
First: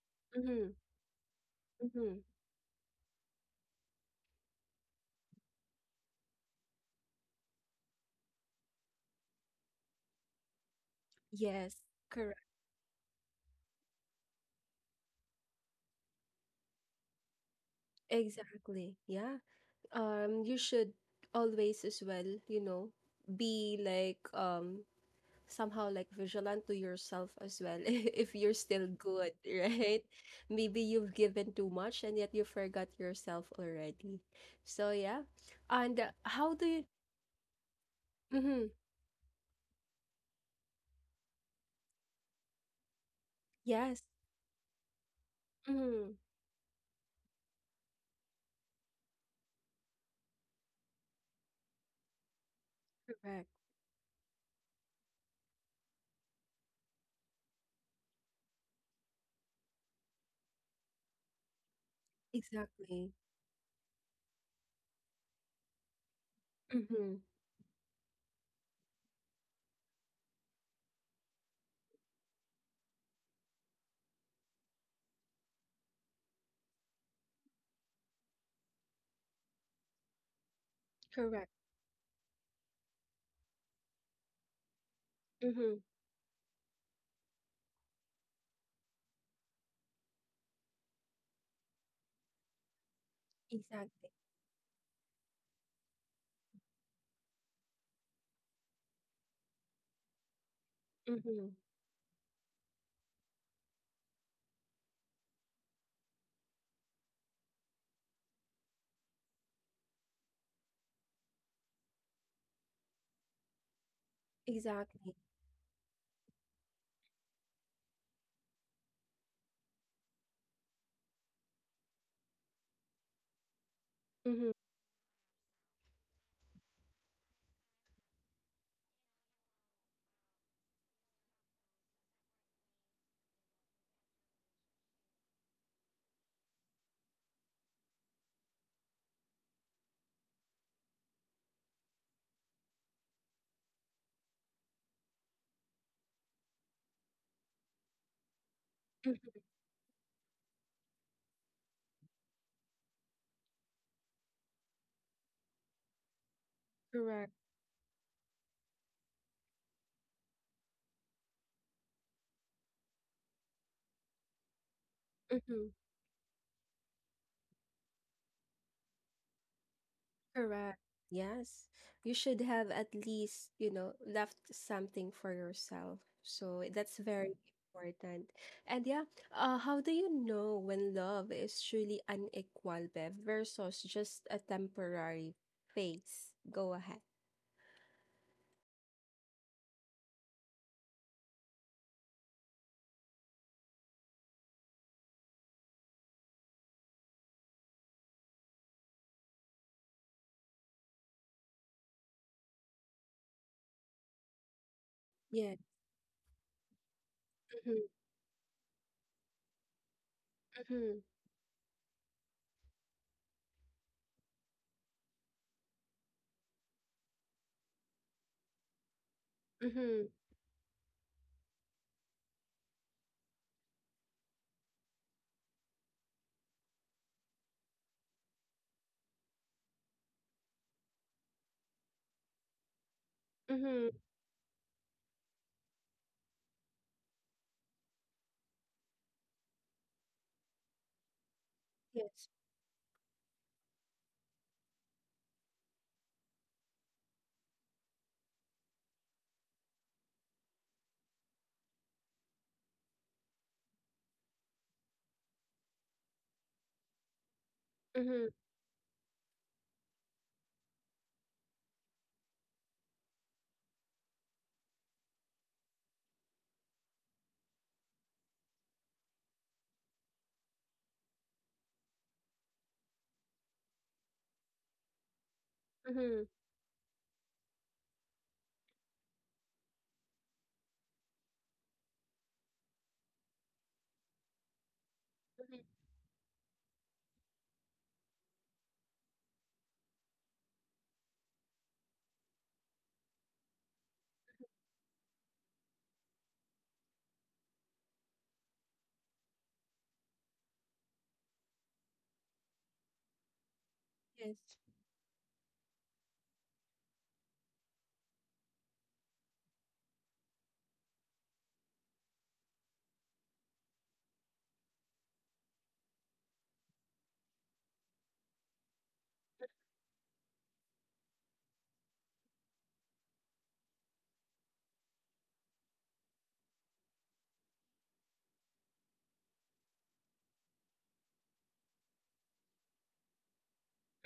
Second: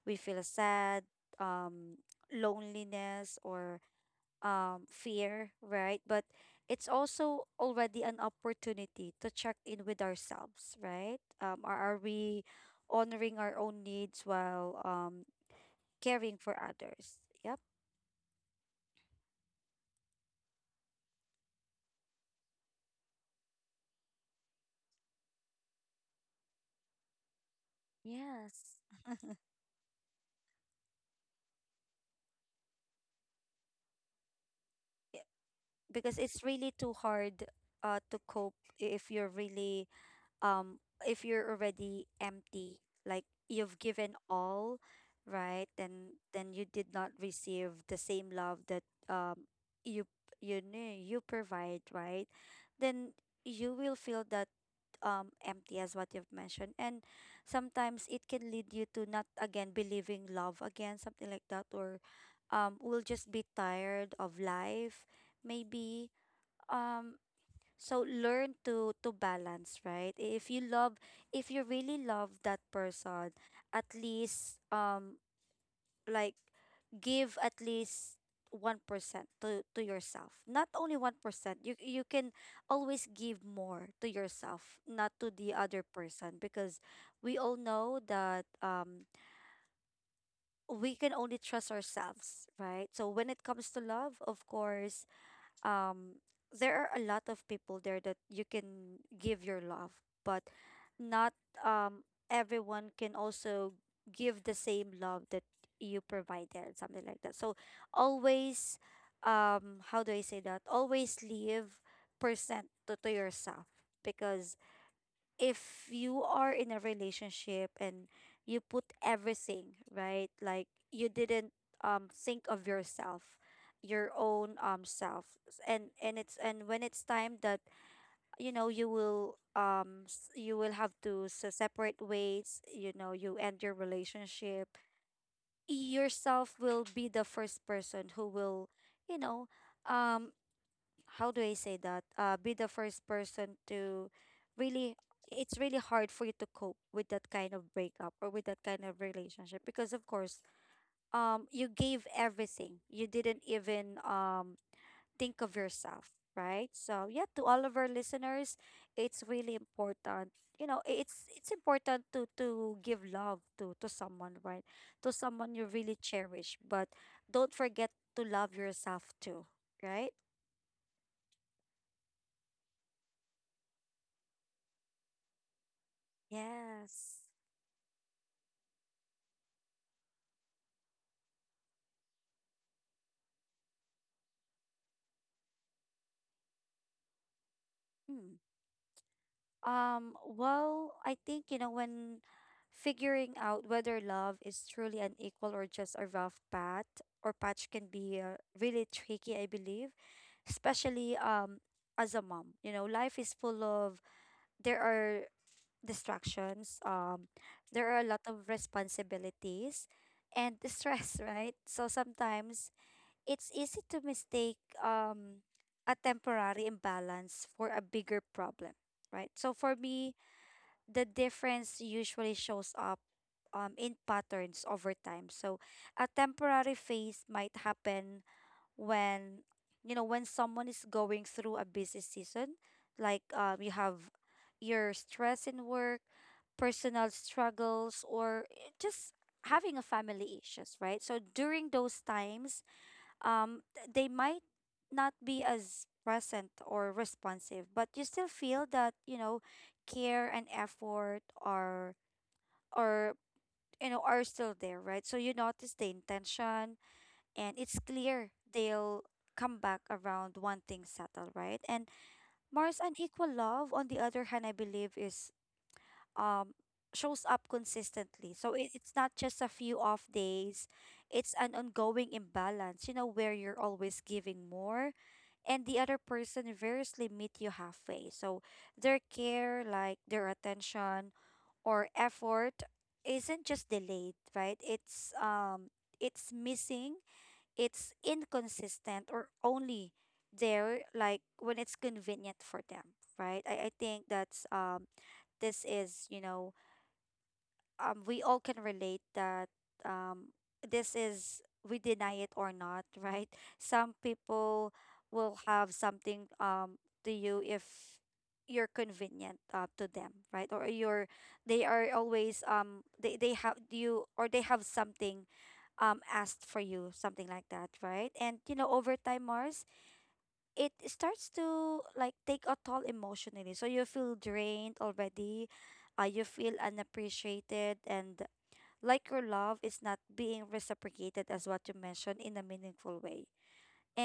we feel
Mm-hmm.
sad, um,
Mm-hmm.
loneliness, or fear, right? But it's also already an opportunity to check in with ourselves, right?
Yes.
Are we honoring our own needs while caring for others? Yep.
Exactly. Yeah. You should always as well, you know, be like, um, somehow like vigilant to yourself as well if you're
Yes.
still good, right? Maybe you've given too much and yet you forgot yourself already. So yeah. And
Because it's
how do
really
you
too hard, to cope
mm-hmm.
if you're really um if you're already empty, like you've
Yes.
given all, right,
Mm-hmm.
then you did not receive the same love that you you knew you provide, right? Then
Correct.
you will feel that empty, as what you've mentioned, and sometimes it can lead you to not again believing love again, something like that, or will
Exactly.
just be tired of life, maybe,
Mm-hmm.
um so learn to balance, right? If you really love that person, at least like give at least 1% to yourself. Not only
Correct.
1%, you can always give more to yourself, not to the
Mm-hmm.
other person, because we all know that we can only trust ourselves, right? So when it comes to
Exactly.
love, of course, um there are a lot of people there that you can give your love, but not
Mm-hmm.
um everyone can also give the same love that you provided, something like that. So always how do I say that always leave percent to yourself, because
Exactly.
if you are in a relationship and you put everything, right, like you didn't think of yourself, your
Mm-hmm.
own self, and it's, and when it's time that, you know, you will you will have to separate ways, you know, you end your relationship, yourself will be the first person who will, you know, um how do I say that? Be the first person to really, it's really hard for you to cope with that kind of breakup or with that kind of
Mm-hmm,
relationship because, of course, you gave everything. You didn't even think of yourself, right? So, yeah,
correct.
to all of our listeners, it's really important. You know, it's important to give love to someone, right? To someone you
Mm-hmm.
really cherish, but don't forget to love yourself too, right?
Correct. Yes. You should have at least, you know, left something for yourself. So that's
Yes.
very important. And yeah, how do you know when love is truly unequal, Bev, versus just a temporary phase? Go ahead.
Hmm. Well, I think, you know, when figuring out whether love is truly an equal, or just a rough path or patch, can be really tricky, I believe, especially as a mom. You know, life is full of, there are
Yeah.
distractions,
Mm-hmm,
there are a lot of responsibilities and the
mm-hmm,
stress, right? So sometimes it's easy to mistake a temporary imbalance for a bigger problem, right? So for
mm-hmm,
me, the difference usually shows up in patterns over time. So a temporary phase might happen when, you know, when someone is going through a busy season, like you
mm-hmm.
have your stress in work, personal struggles, or eh, just having a family issues, right? So during those
Yes.
times, they might not be as present or responsive, but you still feel that, you know, care and effort are you know are still there, right? So you notice the intention, and it's
Mm-hmm,
clear they'll come back around one thing settled, right? And Mars, unequal love, on the other hand, I believe is um shows up consistently, so it, it's not just a few off days, it's an ongoing imbalance, you know, where you're always giving more, and the other
mm-hmm,
person variously meet you halfway. So their care, like their attention or effort, isn't just delayed, right?
mm-hmm.
It's missing, it's inconsistent, or only there like when it's convenient for them, right? I think that's this is, you know, we all can relate that um this is, we deny it or not, right? Some
Yes.
people will have something to you if you're convenient, to them, right? Or you're, they are always they have you, or they have something asked for you, something like that, right? And you know, over time, Mars, it starts to like take a toll emotionally. So you feel drained already, you feel unappreciated, and like your love is not being reciprocated, as what you mentioned, in a meaningful way.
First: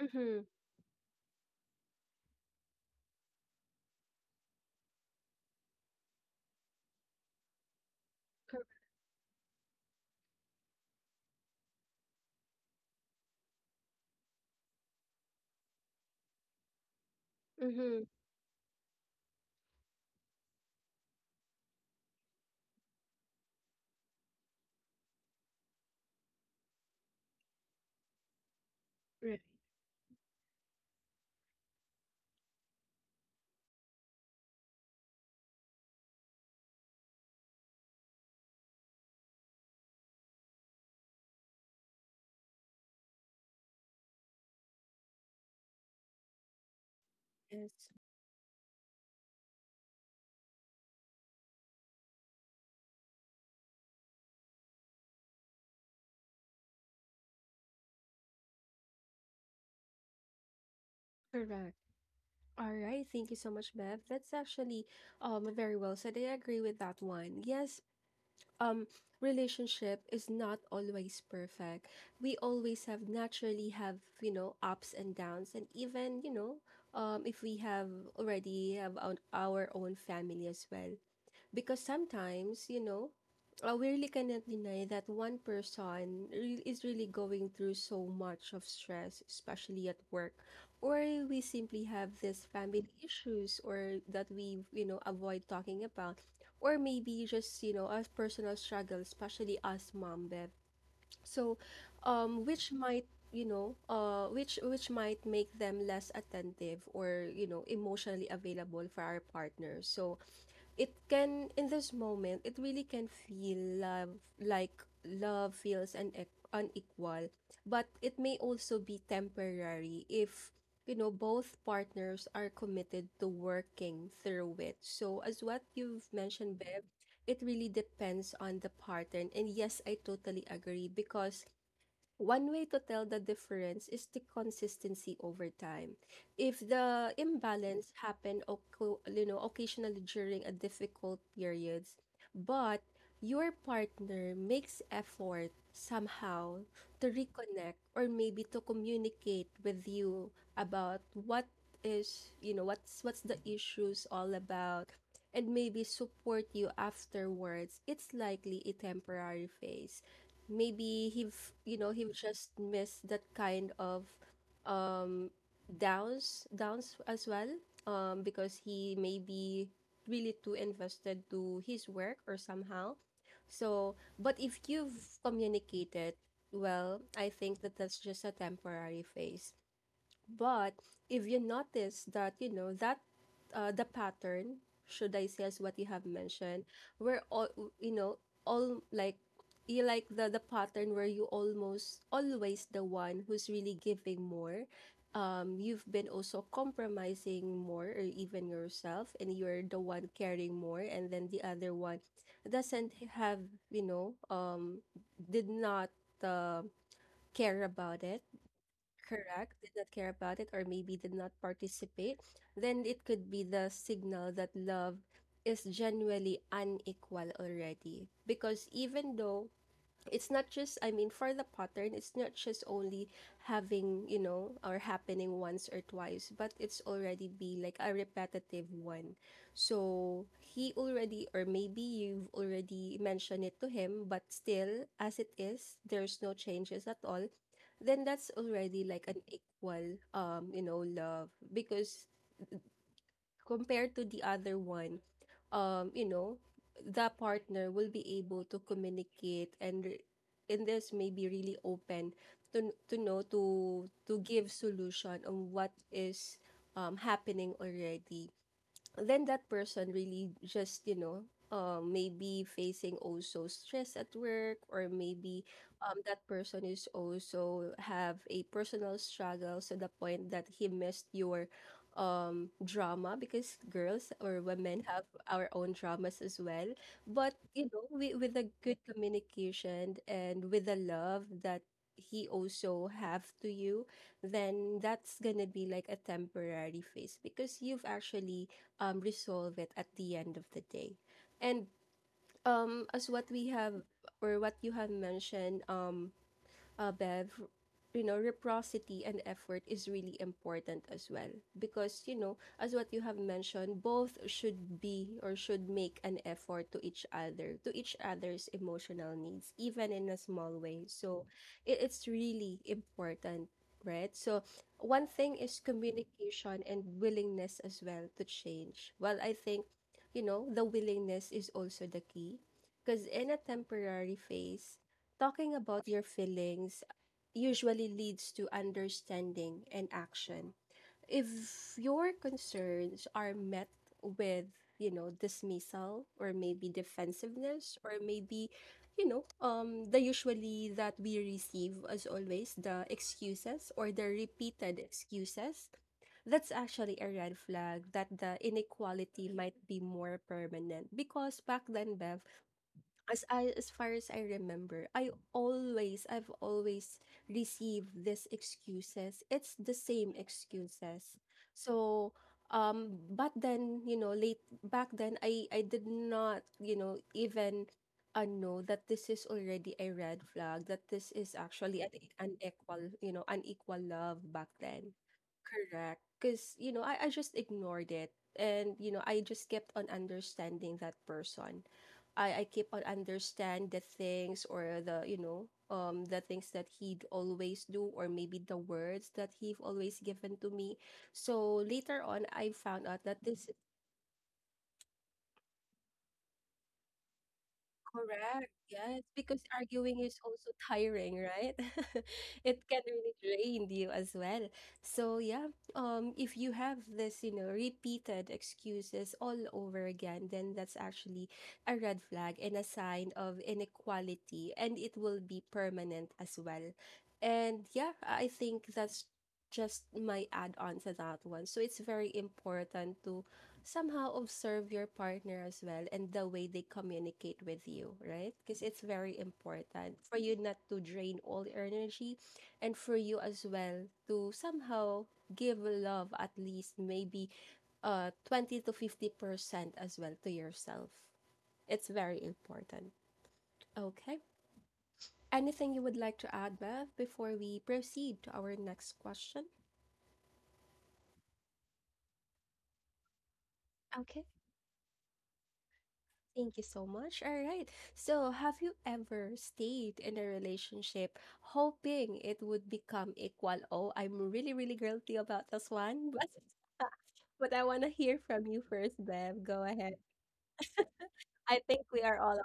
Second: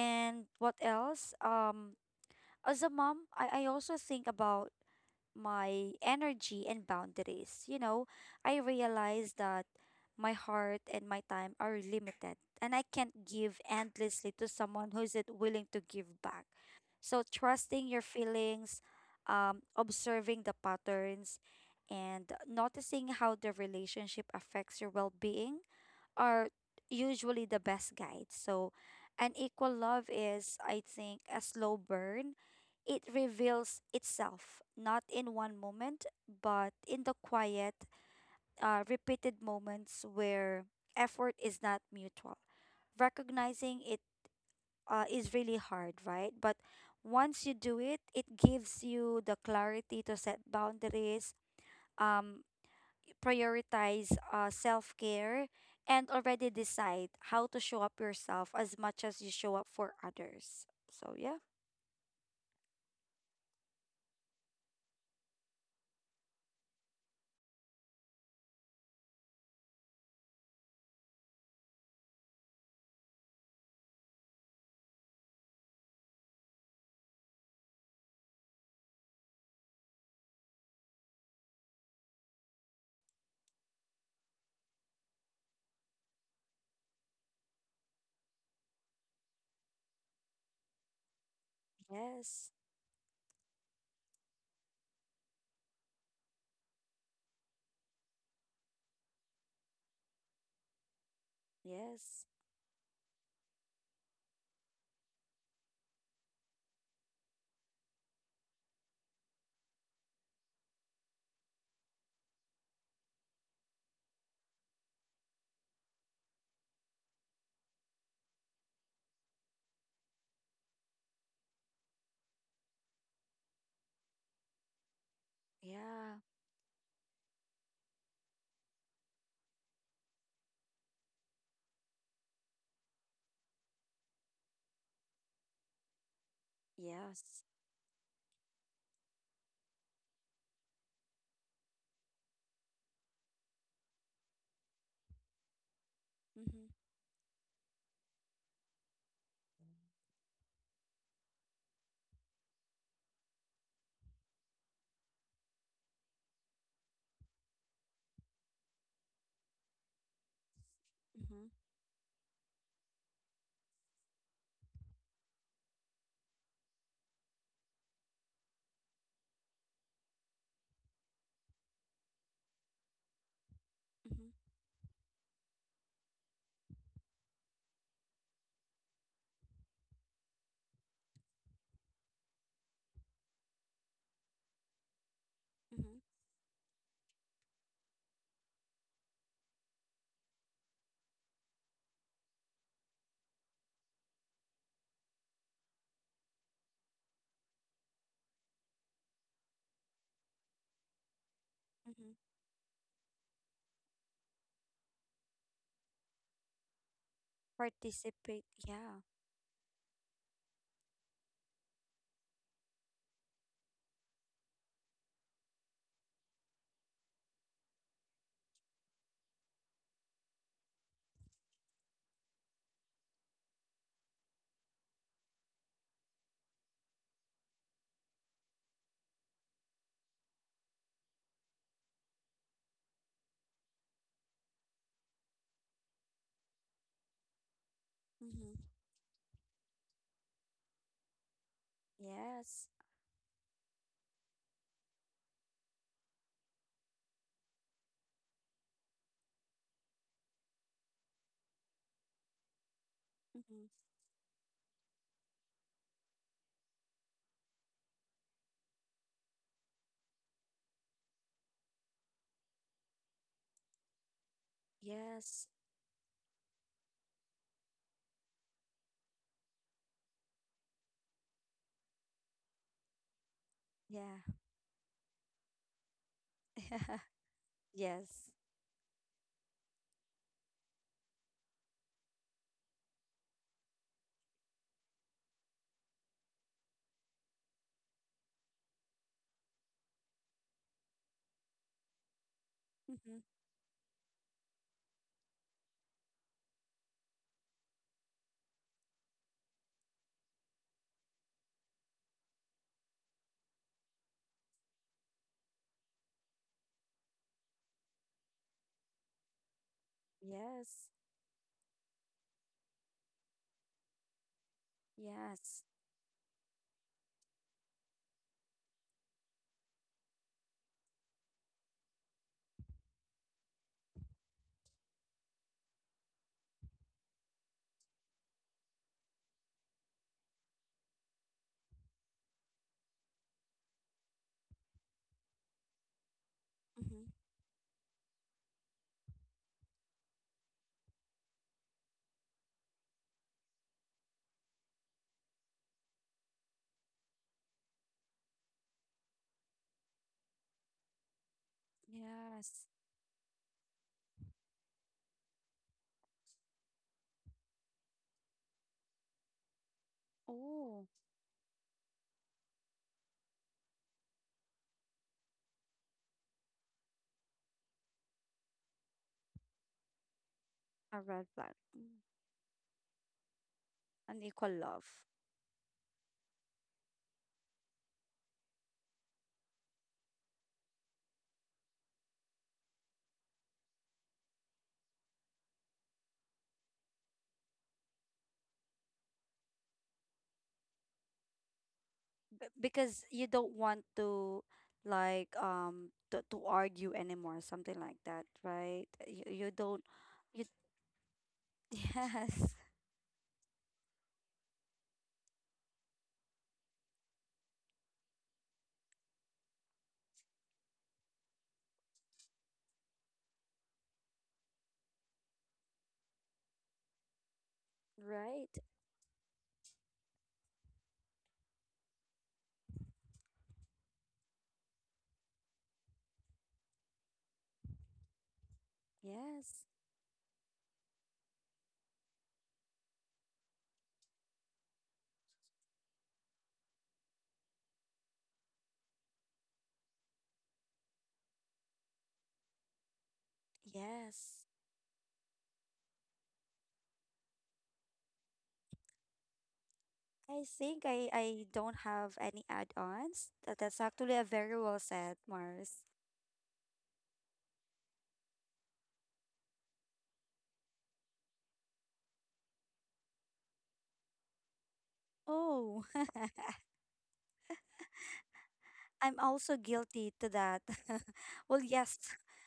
Mm-hmm.
what else? As a mom, I also think about my energy and boundaries. You know, I
Correct.
realize that my heart and my time are limited, and I can't give endlessly to someone who isn't willing to give back. So trusting your
Mm-hmm.
feelings, observing the patterns, and noticing how the relationship affects your well-being are usually the best guides. So, an
Right.
equal love is, I think, a slow burn. It reveals itself not in one moment, but in the quiet, repeated moments where effort is not mutual. Recognizing it, is really hard, right? But once you do
Yes.
it, it gives you the clarity to set boundaries. Um, prioritize self care, and already decide how to show up yourself as much as you show up for others. So, yeah.
Correct. All right, thank you so much, Bev. That's actually, um, very well said. I agree with that one. Yes, um, relationship is not always perfect. We always have naturally have, you know, ups and downs and even, you know, um, if we have already have our own family as well. Because sometimes, you know, we really cannot deny that one person is really going through so much of stress, especially at work, or we simply have this
Yes.
family issues or that we, you know, avoid talking about, or maybe just, you know, a personal struggle, especially us mom, Bev. So,
Yes.
which might, you know, which might make them less attentive or, you know, emotionally available for our partners. So it can in this moment it really can feel love like love feels unequal, but it may also be temporary if, you know, both partners are committed to working through it. So as what you've
Yeah.
mentioned, Bev, it really depends on the pattern, and yes, I totally agree because one way to tell the difference is the consistency over time. If the
Yes.
imbalance you know, occasionally during a difficult periods, but your partner makes effort somehow
Mm-hmm.
to reconnect or maybe to communicate with you about what is, you know, what's the issues all about and maybe support you afterwards, it's likely a temporary phase maybe
Mm-hmm.
he've you know he've just missed that kind of um downs as well because he may be really too invested to his work or somehow so
Mm-hmm.
but if you've communicated well I think that that's just a temporary phase but if you notice that, you know, that the pattern, should I say, as what you
Mm-hmm.
have mentioned, where all, you know, all like, you like the pattern where you almost always the one who's really giving more. You've been also compromising more or even yourself, and you're the one caring more, and then the other one
Mm-hmm.
doesn't have, you know, did not uh, care about it
Participate. Yeah.
correct, did not care about it, or maybe did not participate, then it could be the signal that love is genuinely unequal already. Because even though it's not just I mean for the pattern it's not just only having you know or happening once or twice but it's already be like a repetitive one so he already or maybe you've already mentioned it to him but still as it is there's no changes at all then that's
Mm-hmm.
already like an equal you know love because
Yes.
compared to the other one you know, the partner will be able to communicate and this may be really open to know
Mm-hmm.
to give solution on what is happening already then that person really just you know maybe facing also stress at work or maybe
Yes.
that person is also have a personal struggle to the point that he missed your drama because girls
Yeah.
or women have our own dramas as well but you know we,
Yes.
with a good communication and with the love that he also have to you then that's gonna be like a temporary phase because you've actually resolve it at the end of the day. And as
Mm-hmm.
what we have or what you have mentioned, Bev, you know, reciprocity and effort is really important as well. Because, you know, as what you have mentioned, both should be or should make an effort to each other, to each other's emotional needs, even in a small way.
Yes.
So it's really important, right? So one thing is
Yes.
communication and willingness as well to change. Well, I think, you know, the willingness is also the key. Because in a temporary phase, talking about your feelings usually leads to understanding and action. If your concerns are met with, you know, dismissal or maybe
Mm-hmm.
defensiveness or maybe, you know, the usually that we receive as always the excuses or the repeated excuses, that's actually a red flag that the inequality might be more permanent because back then, Bev,
Yes.
as I as far as I remember, I've always received these excuses. It's the same
Oh,
excuses. So but then, you know, late back then I did not, you know, even know that this is already a red flag, that
a
this
red
is
flag.
actually an
Mm.
unequal, you know, unequal love
Unequal
back
love.
then. Correct. Because, you know, I just ignored it. And, you know, I just kept on understanding that person. I keep on understand the things or the you know the things that he'd always do or maybe the words that he've always given to me so later on I found
Because
out that
you
this
don't want to like to argue anymore, something like that,
correct,
right?
yes, because
you don't
arguing is
you
also tiring, right?
Yes.
It can really drain you as well. So yeah, if you have this, you know, repeated excuses all over again, then that's actually a red flag and a sign of inequality, and it will be permanent as well. And yeah, I
Right.
think that's just my add on to that one. So it's very important to somehow observe your partner as well and the way they communicate with you, right? Because it's very
Yes.
important for you not to drain all your energy and for you as well to somehow give love at least maybe 20 to 50% as well to yourself. It's very important. Okay.
Yes.
Anything you would like to add, Bev, before we proceed to our next question?
I think I don't have any add-ons. That's actually a
Okay.
very well said, Mars.
Thank you so much. All right. So, have you ever stayed in a relationship hoping it would become equal? Oh, I'm really, really guilty about this
Oh.
one, but but I want to hear from you first,
I'm
Bev.
also
Go ahead.
guilty to that.
I
Well,
think
yes.
we are all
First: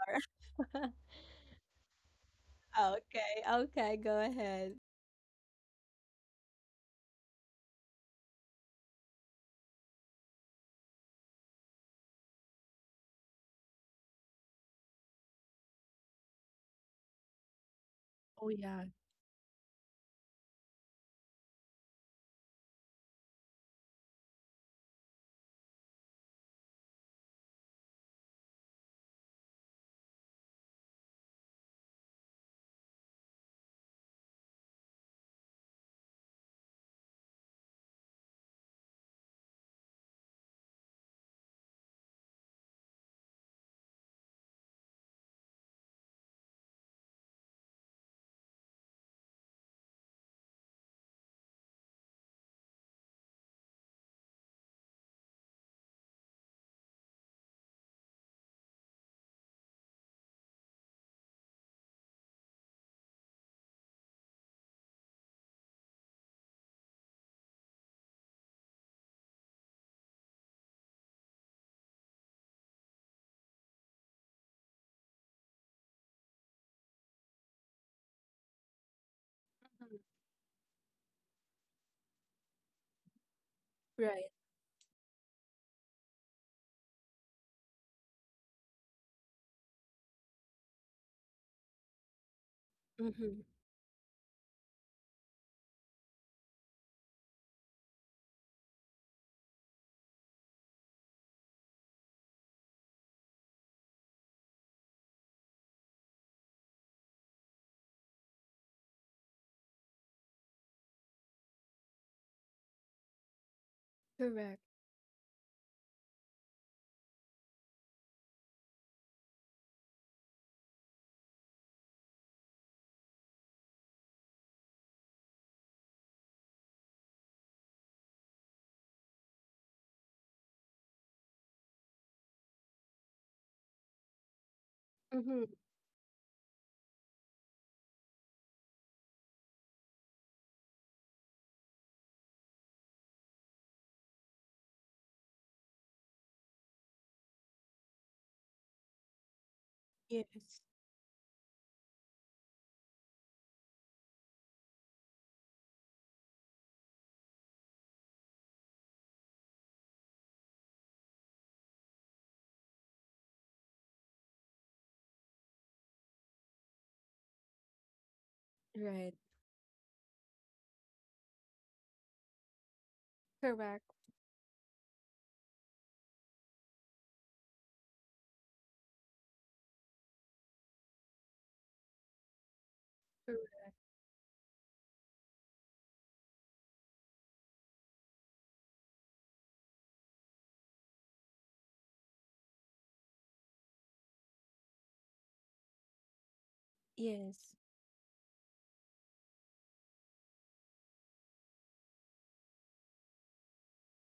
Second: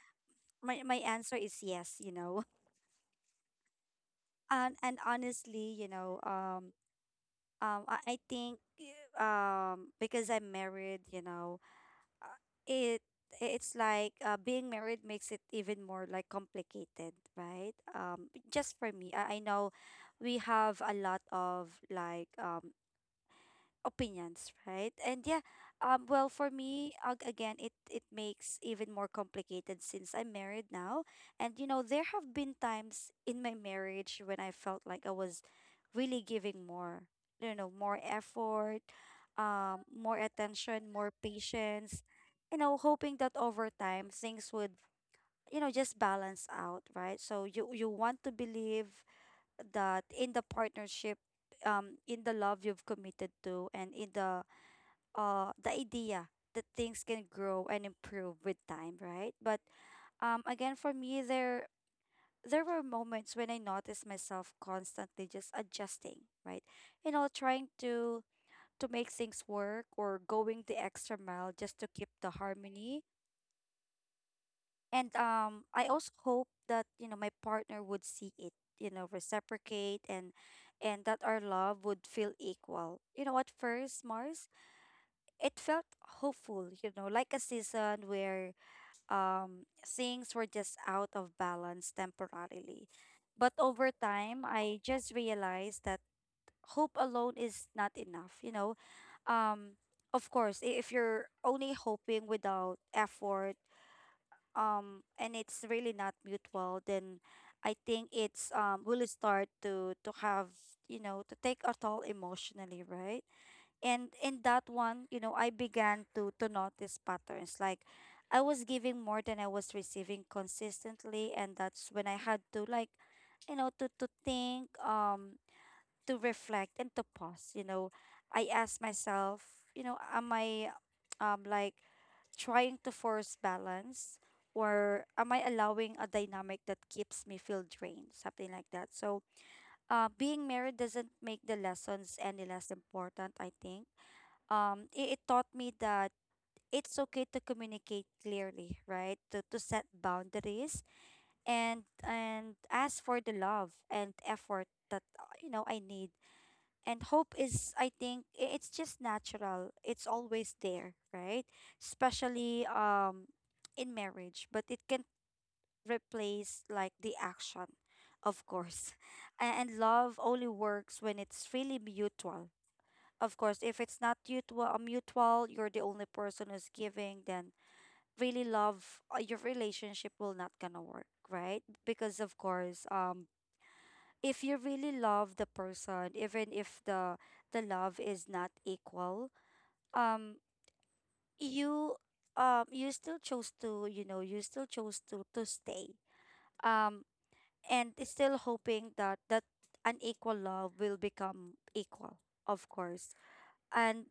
are.
My answer is yes, you know.
Okay. Okay. Go ahead.
And honestly, you know, I think because I'm married, you know, uh, it it's like being married makes it even more like complicated, right?
Oh
Just
yeah.
for me, I know we have a lot of like opinions, right? And yeah, well, for me, again, it makes even more complicated since I'm married now. And you know, there have been times in my marriage when I felt like I was really giving more, you know, more effort, more attention, more patience, you know, hoping that over time things would, you know, just balance out, right? So you want to believe that in the partnership in the love you've committed to and in the idea that things can grow and improve with time, right? But again for me there were moments when I noticed myself constantly just adjusting, right? You know, trying to make things work, or going the extra mile just to keep the harmony. And I also hope that, you know, my partner would see it, you know,
Mhm.
reciprocate and that our love would feel equal. You know, at first,
Right.
Mars, it felt hopeful, you know, like a season where things were just out of balance temporarily.
Mm-hmm.
But over time, I just realized that hope alone is not enough, you know. Um of course, if you're only hoping without effort, and it's really not mutual, then I think it's will start to have, you know, to take a toll emotionally, right? And in
Correct.
that one, you know, I began to notice patterns like I was giving more than I was receiving consistently, and that's when I had to, like, you know, to think, to reflect and to pause, you know. I asked myself, you know, am I, um like trying to force balance, or am I
Mm-hmm.
allowing a dynamic that keeps me feel drained, something like that? So being married doesn't make the lessons any less important. I think it taught me that it's okay to communicate clearly, right? To set
Yes.
boundaries and ask for the love and effort that you know, I need. And hope is, I think, it's just natural, it's always there, right? Especially in marriage, but it can replace, like, the action, of course.
Right.
And love only works when it's really mutual. Of course, if
Correct.
it's not mutual, you're the only person who's giving, then really love, your relationship will not gonna work, right? Because of course,
Correct.
if you really love the person, even if the love is not equal, um, you you still chose to, you know, you still chose to stay, um,
Yes.
and it's still hoping that unequal love will become equal, of course. And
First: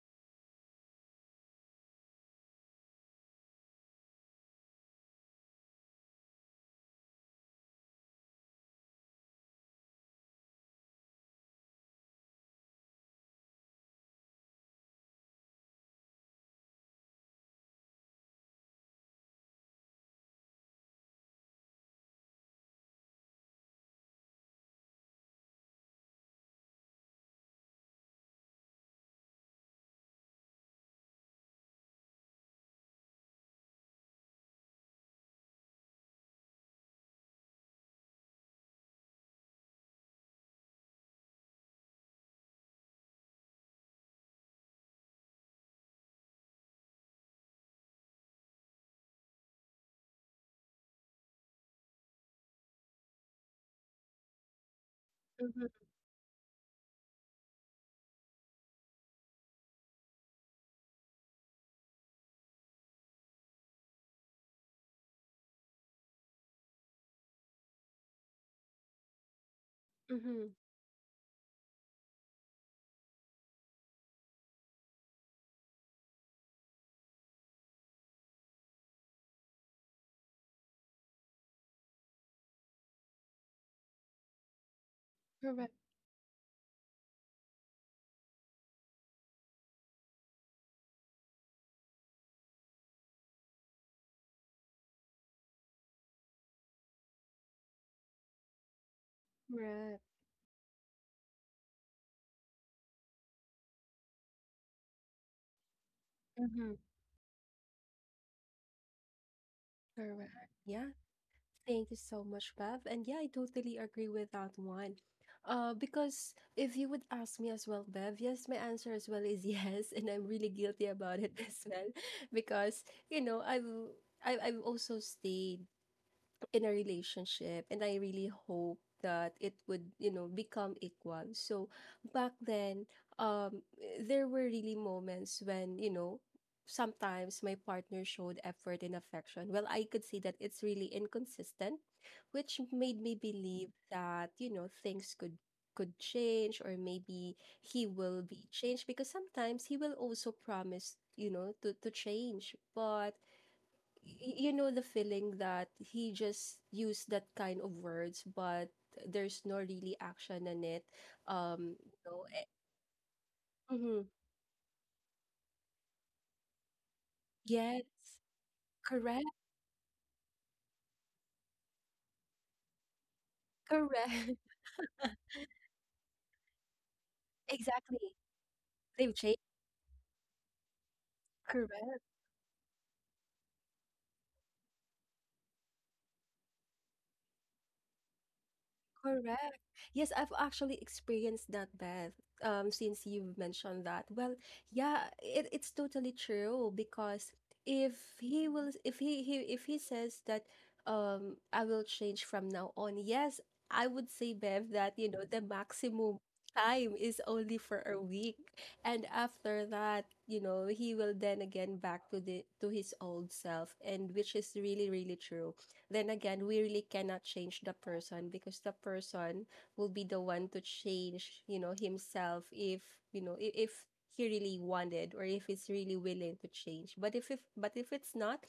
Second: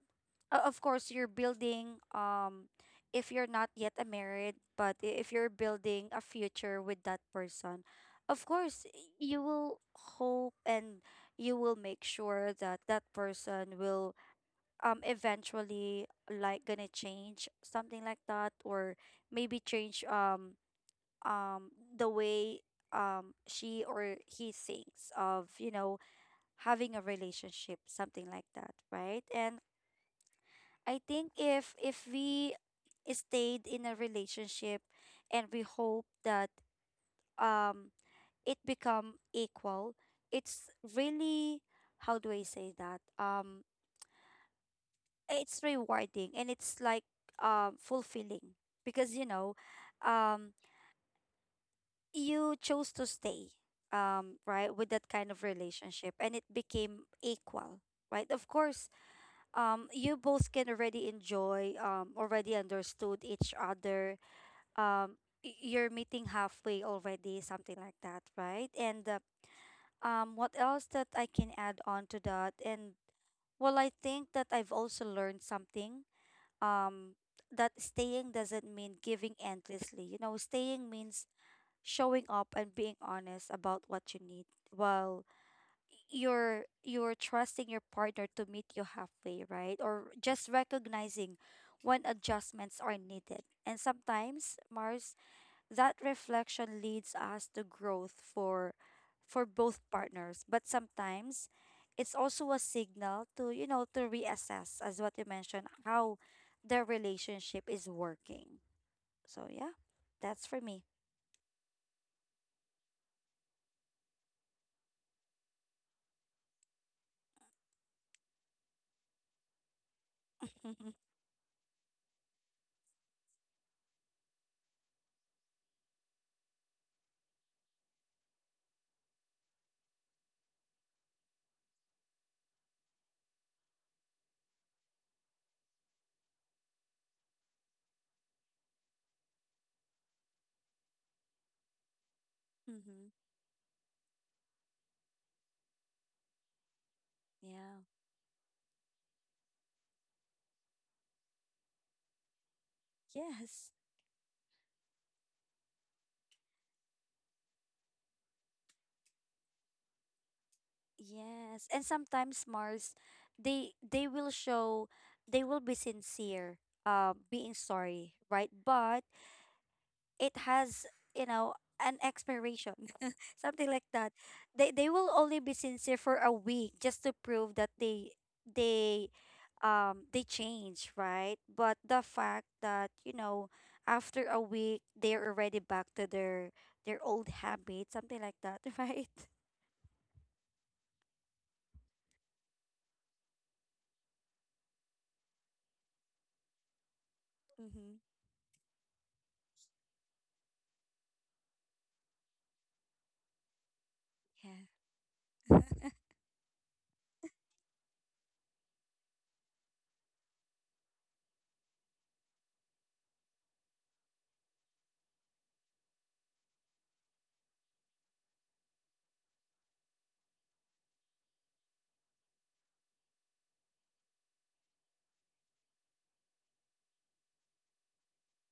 of course, you're building if you're not yet a married, but if you're building a future with that person, of course, you will hope, and you will make sure that that person will eventually, like, gonna change, something like that, or maybe change the way she or he thinks of, you know, having a relationship, something like that, right? And I think if we stayed in a relationship and we hope that um it become equal, it's really, how do I say that? It's rewarding, and it's like fulfilling, because, you know, um you chose to stay, right, with that kind of
Mm-hmm.
relationship, and it became equal, right? Of course, you both can already enjoy, already understood each other, um you're meeting halfway already, something like that, right? And
Mm-hmm.
what else that I can add on to that? And well, I think that I've also learned something, um that staying doesn't mean giving endlessly. You know, staying means showing up and being honest about what you need, while
Correct.
you're trusting your partner to meet you halfway, right? Or just recognizing when adjustments are needed, and sometimes, Mars, that reflection leads us to growth for both
Correct.
partners, but sometimes it's also a signal to, you know, to reassess, as what you mentioned, how
Mm-hmm.
their relationship is working. So yeah, that's
Correct.
for me.
Yeah. Thank you so much, Bev. And yeah, I totally agree with that one. Because if you would ask me as well, Bev, yes, my answer as well is yes, and I'm really guilty about it as well, because you know I've I've also stayed in a relationship and I really hope that it would you know become equal so back then um there were really moments when you know sometimes my partner showed effort and affection well I could see that it's really inconsistent which made
Mm-hmm.
me believe that you know things could change or maybe
Yeah.
he will be changed because sometimes he will also promise you know to change but
Yes.
y- you know the feeling that he just used that kind of words but there's no really action in it
Yes. And
you know
sometimes Mars, they
mm
they will show, they will be sincere, being
yes
sorry, right? But
correct
it has, you know, an expiration, something like that.
correct
They will only be sincere for a week just to prove that
exactly
they they
they've changed
um they change, right? But
correct.
the fact that, you know, after a week, they're already back to their old habits, something like that. Right.
Correct. Yes, I've actually experienced that, Beth. Since you've mentioned that. Well, yeah, it's totally true because if
Mm-hmm.
he will if he, he if he says that I will change from now on, yes, I would say, Bev,
Yeah.
that you know the maximum time is only for a week. And after that, you know, he will then again back to the to his old self and which is really, really true then again, we really cannot change the person because the person will be the one to change, you know, himself if, you know, if he really wanted or if he's really willing to change. But if but if it's not,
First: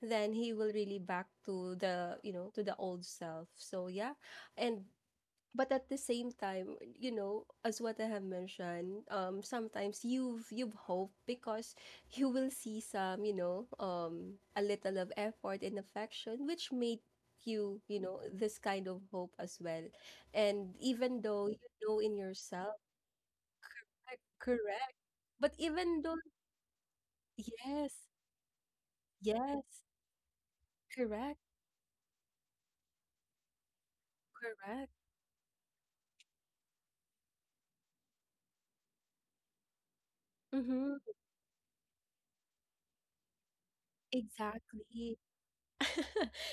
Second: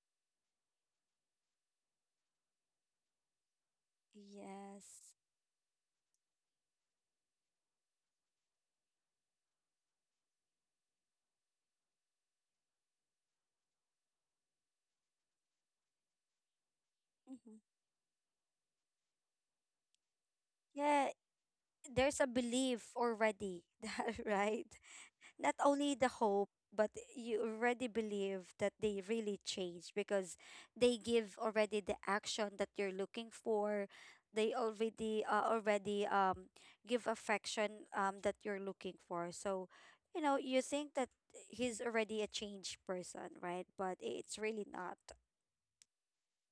then he will really back to the, you know, to the old self. So yeah. And
Yes.
but at the same time you know as what I have mentioned sometimes you've hope because you will see some you know a little of effort and affection which made
Mm-hmm.
you you know this kind of hope as well and
Yeah.
even though you know in
There's a
yourself
belief already, that
like,
right?
correct but
Not only
even
the
though
hope, but you already
yes
believe that they really
yes
change, because they give
correct
already the action that you're looking for. They
correct
already give affection that you're looking for. So you know, you think
mm-hmm,
that he's already a changed person, right? But it's really not.
exactly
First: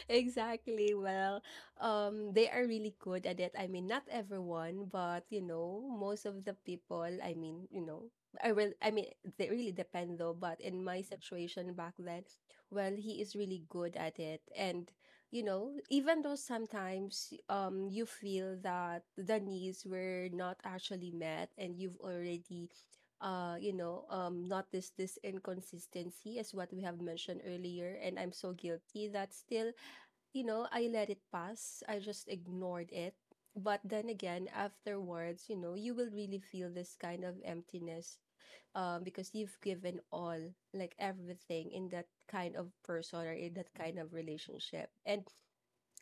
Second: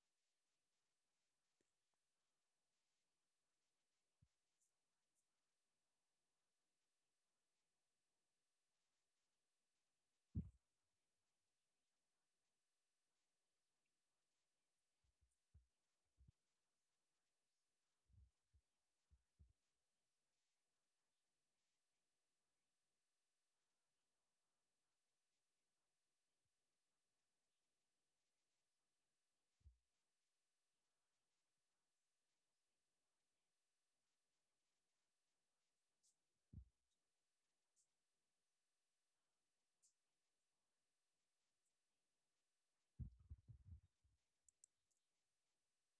exactly. Well, they are really good at it. I mean, not everyone, but you know, most of the people. I mean, you know, I will. I mean, they really depend though. But in my situation back then, well, he is really good at it, and you know, even though sometimes you feel that the needs were not actually met, and you've already you know, notice this inconsistency as what we have mentioned earlier. And I'm so guilty that still, you know, I let it pass. I just ignored it. But then again, afterwards, you know, you will really feel this kind of emptiness because you've given all, like everything in that kind of person or in that kind of relationship. And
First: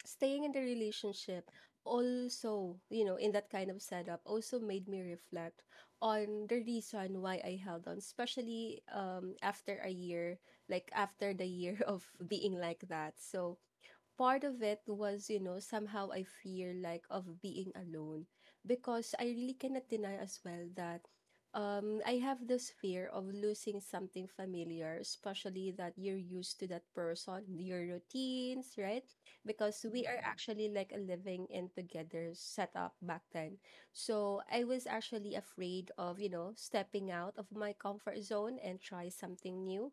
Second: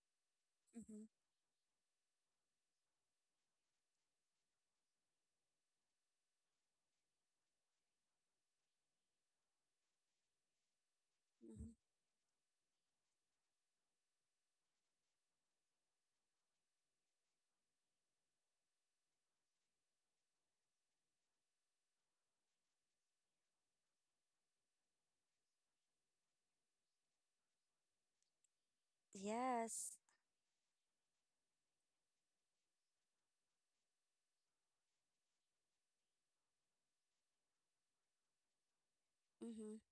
staying in the
Mm-hmm.
relationship also you know in that kind of setup also made me reflect on the reason why I held on especially after a year like after the
Mm-hmm.
year of being like that so part of it was, you know, somehow I fear like of being alone because I really cannot deny as well that I have this fear of losing something familiar, especially that you're used to that person, your routines, right? Because
Yes.
we are actually like a living in together setup back then. So I was actually afraid of, you know, stepping out of my comfort zone and try something
Mm-hmm.
new.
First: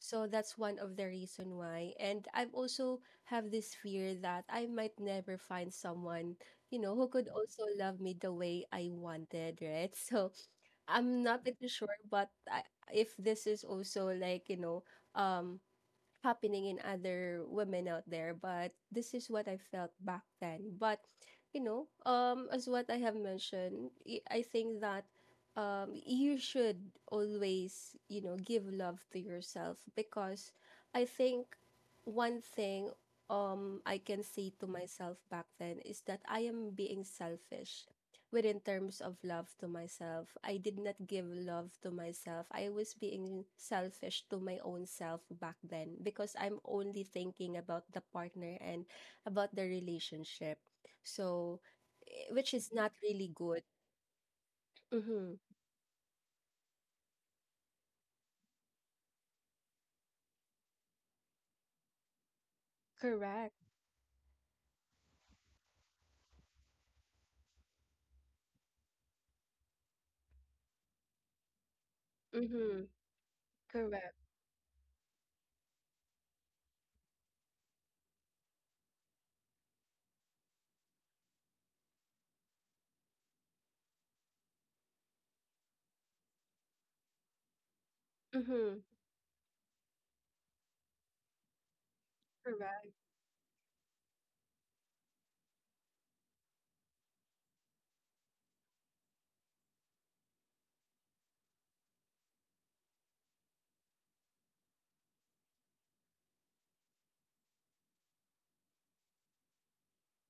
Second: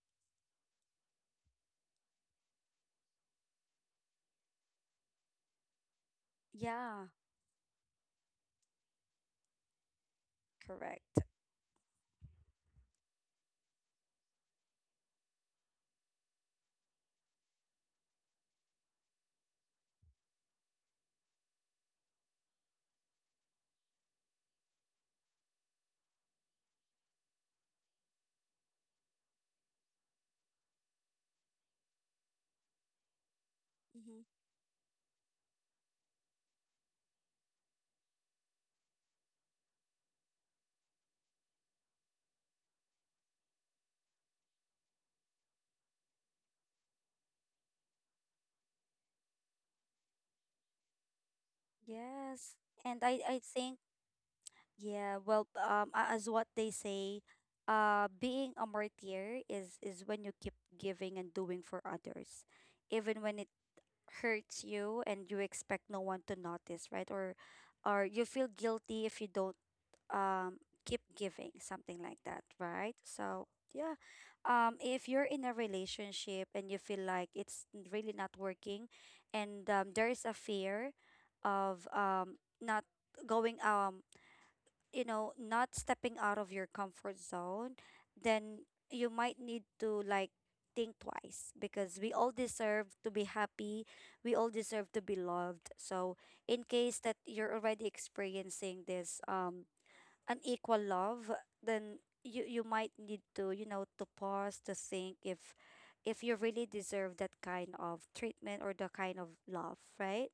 So that's one of the reason why. And I've also have this fear that I might never find someone, you know,
Yeah.
who could also love me the way I wanted, right? So
Correct.
I'm not pretty sure, but I, if this is also like, you know, um, happening in other women out there, but this is what I felt back then. But you know, as what I have mentioned, y- I think that you should always, you know, give love to yourself because I think one thing I can
Mm-hmm.
say to myself back then is that I am being selfish within terms of love to myself. I did not give love to myself. I was being selfish to my own self back then because I'm only thinking about the partner and about the relationship. So,
Yes.
which is not
And i
really
i
good.
think, yeah,
Mm-hmm.
well, as what they say, being a martyr is when you keep giving and doing for others, even when it
Correct.
hurts you, and you expect no one to notice, right? Or you feel guilty if you don't um keep giving, something like that,
Mm-hmm.
right? So yeah,
Correct.
if you're in a relationship and you feel like it's really not working, and there is a fear of not going you know, not stepping out of your comfort zone, then
Mm-hmm.
you might need to, like, think twice, because we all deserve
Correct.
to be happy. We all deserve to be loved. So in case that you're already experiencing this unequal love, then you might need to, you know, to pause, to think if you really deserve that kind of treatment, or the kind of love, right?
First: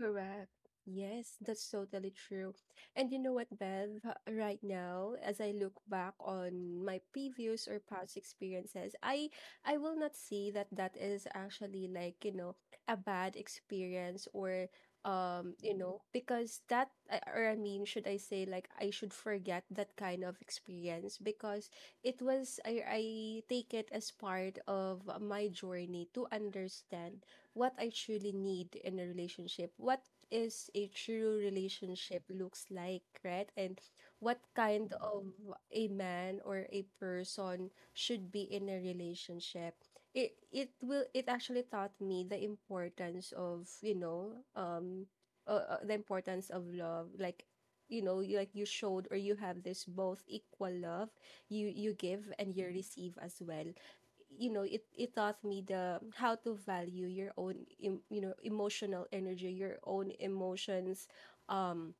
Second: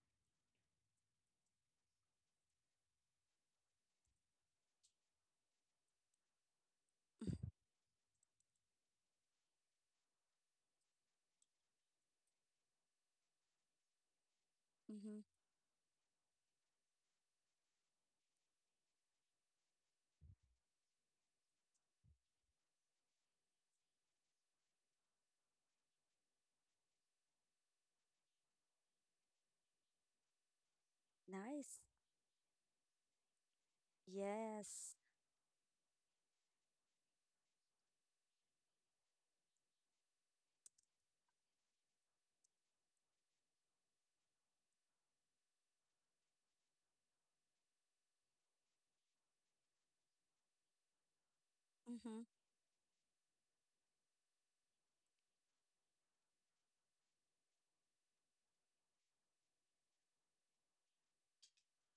Correct. Yes, that's totally true. And you know what, Bev? Right now, as I look back on my previous or past experiences, I will not see that that is actually, like, you know, a bad experience or
Mm-hmm.
you know, because that I- or I mean, should I say like I should forget that kind of experience because it was I take it as part of my journey to understand what I truly need in a relationship, what is a true
Nice.
relationship looks like, right? And what kind
Yes.
of a man or a person should be in a relationship. It actually taught me the importance of, you know, the importance of love, like, you know you, like you showed or you have this both equal love, you
Mm-hmm.
give and you receive as well. You know, it taught me the how to value your own, you know, emotional energy, your own emotions, um,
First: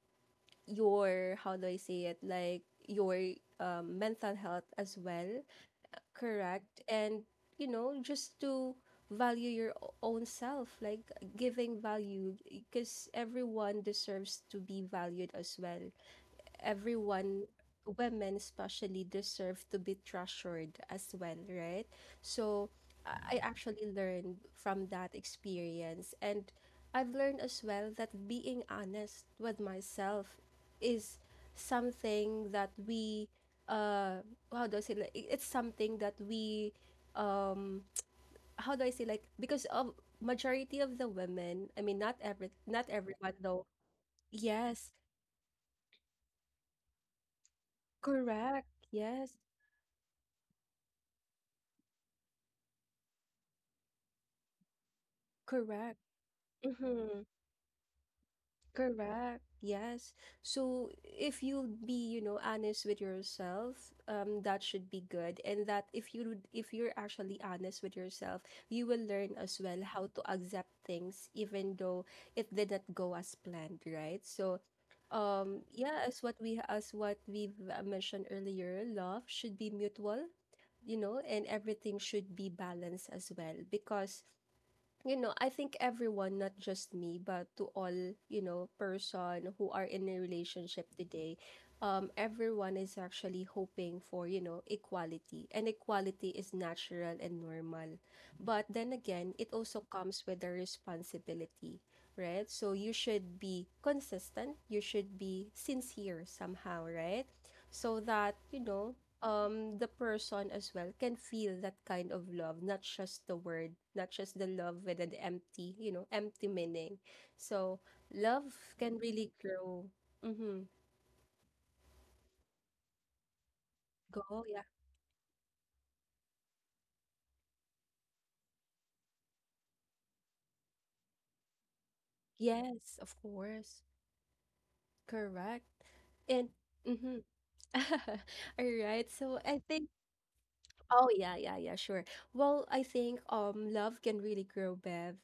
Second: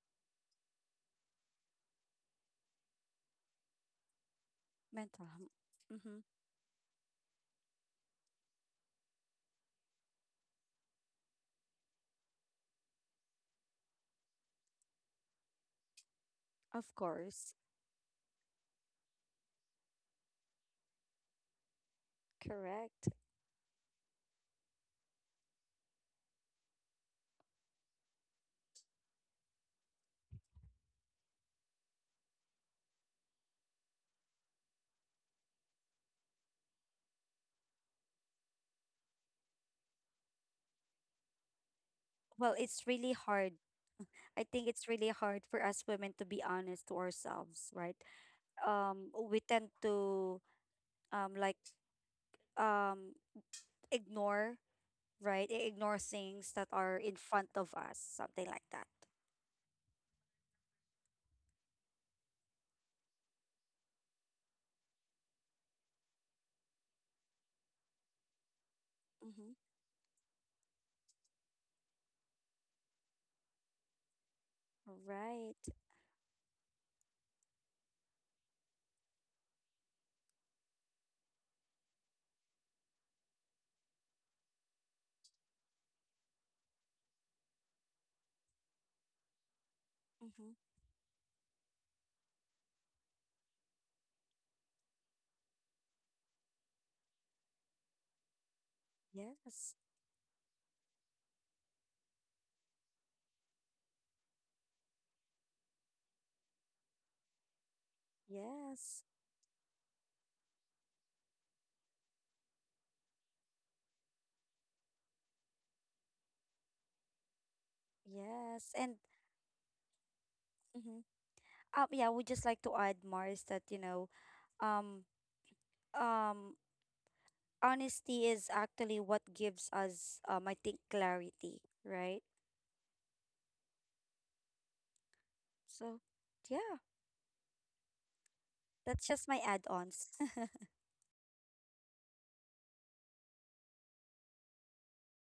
your, how do I say it, like your, mental health as well.
Mental. Health. Mm-hmm.
Correct. And you know, just to value your own self, like giving value, because everyone deserves to be valued as well.
Of
Everyone,
course.
women especially deserve to be treasured as well, right? So
Correct.
I actually learned from that experience. And I've learned as well that being honest with myself is something that we, uh how do I say, like it's something that we, um, how do I say, like, because of majority of the women, I mean,
Well, it's
not
really
everyone
hard.
though.
I think it's
Yes.
really hard for us women to be honest to ourselves, right?
Correct. Yes.
We tend to um like um ignore, right? Ignore
Correct.
things that are in
Mm-hmm.
front of us, something like that.
Correct. Yes. So if you'll be, you know, honest with yourself, that should be good. And that if you if you're actually honest with yourself, you will learn
Mm-hmm.
as well how to accept things even though it did not go as planned, right? So,
Right.
yeah, as what we've, mentioned earlier, love should be mutual, you know, and everything should be balanced as well, because, you know, I think everyone, not just me, but to all, you know, person who are in a
Mm-hmm.
relationship today, everyone is actually hoping for, you know, equality. And equality is natural and normal. But then again, it
Yes.
also comes with a responsibility, right? So you should be consistent, you should be sincere somehow, right? So that, you know,
Yes.
um, the person as well can feel that kind of love, not just the word, not just the love with an empty, you know, empty meaning. So love
Yes. And
can really grow. Mm-hmm.
mm-hmm. Um, yeah, we just like to add Mars that, you know,
Go, yeah.
um um honesty is actually what gives us, I think, clarity, right?
Yes, of course. Correct.
So
And
yeah,
mm-hmm. All
that's
right,
just my
so I think.
add-ons.
Oh, yeah, yeah, yeah, sure. Well, I think, um, love can really grow, Bev,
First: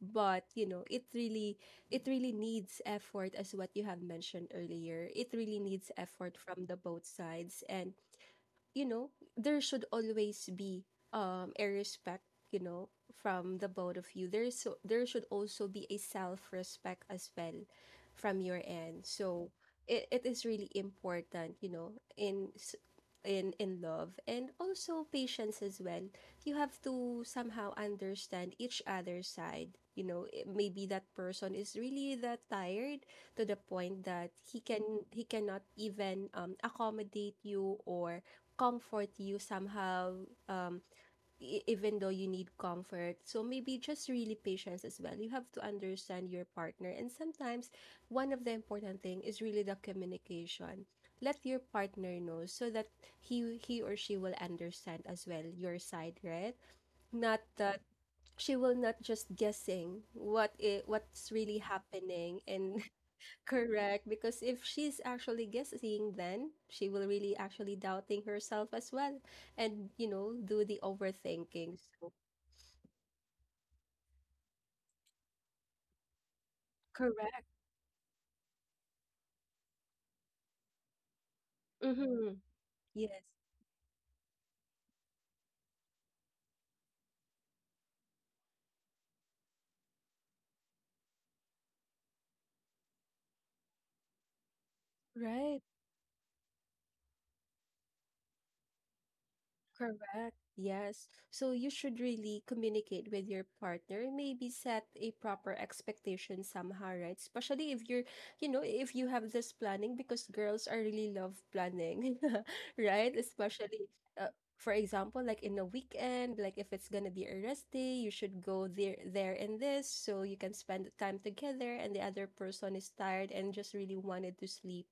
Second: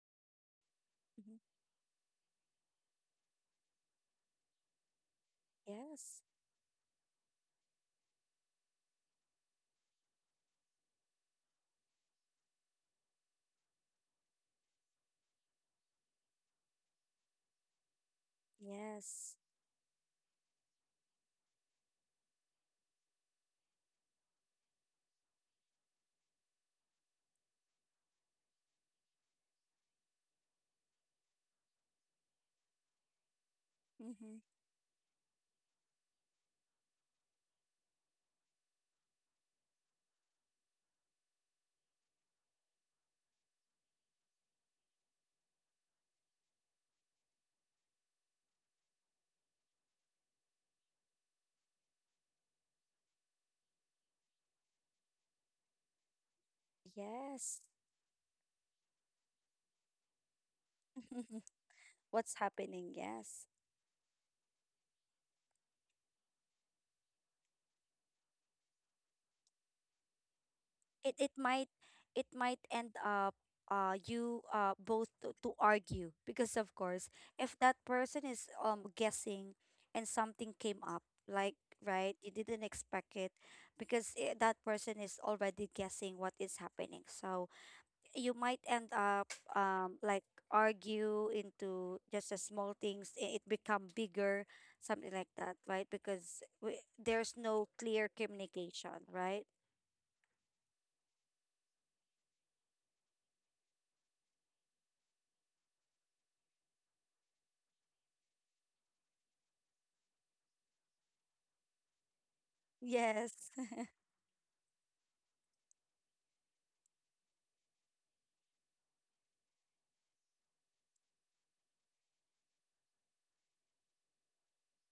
but you know, it
Mhm.
really, it really needs effort as what you have mentioned earlier. It really needs
Yes.
effort from the both sides. And you know, there should always be, um, a respect, you know, from the both of you. There is, so there should also be a self-respect as well from your end.
Yes.
So it is really important, you know, in s- in love, and also patience as well. You have to somehow understand each other's side. You know, it, maybe that person is really that tired to the point that
Hmm.
he cannot even, um, accommodate you or comfort you somehow, um, even though you need comfort. So maybe just really patience as well, you have to understand your partner. And sometimes one of the important thing is really the communication. Let your partner know, so that he or she will understand as well your side, right? Not
Yes.
that she will not just guessing what's really
What's
happening. And
happening? Yes.
correct, because if she's actually guessing, then she will really actually doubting herself as well, and you know, do the
it it might
overthinking. So
it might end up, you both to, argue, because of course,
correct.
if that person is guessing and something came up, like, right, you
Mm-hmm.
didn't expect
Yes.
it, because I that person is already guessing what is happening. So you might end up argue into just a small things, it become bigger, something like that,
Right.
right? Because we, there's no clear communication, right?
Correct. Yes. So you should really communicate with your partner, maybe set a proper expectation somehow, right? Especially if you're, you know, if you have this planning, because girls are really love planning, right?
Yes.
Especially, for example, like in a weekend, like if it's gonna be a rest day, you should go there, there and this, so you can spend time together, and the other person is tired and just really wanted to sleep.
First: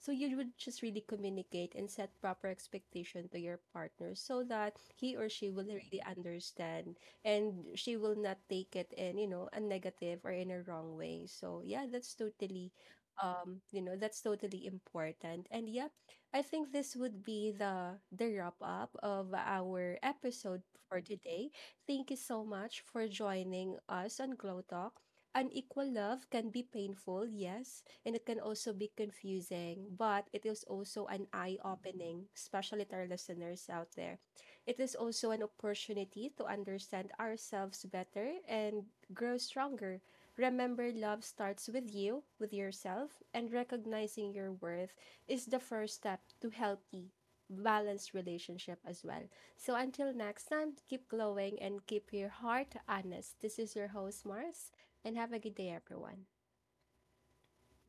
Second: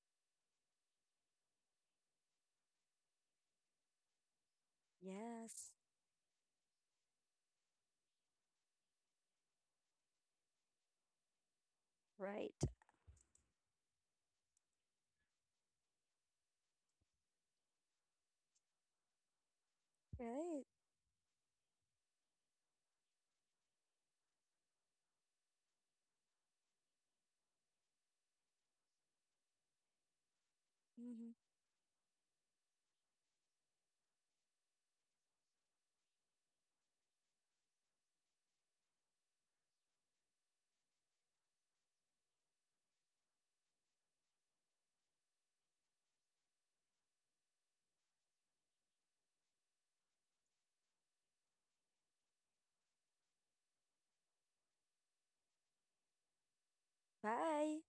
So you would just really communicate and set proper expectation to your partner so that he or she will
Yes.
really understand, and she will not take it in, you know, a negative or in a wrong way. So yeah, that's
Right.
totally, you know, that's totally important. And yeah, I think this would be the wrap up of our episode
Right.
for today. Thank you so much for joining us on Glow Talk. Unequal love can be painful, yes, and it can also be confusing, but it is also an
Hmm.
eye opening, especially to our listeners out there. It is also an opportunity to understand ourselves better and grow stronger. Remember, love starts with you, with yourself, and recognizing your worth is the first step to healthy, balanced relationship as well. So until next time, keep glowing and keep your heart honest. This is your host, Mars, and have a good day, everyone.
Bye.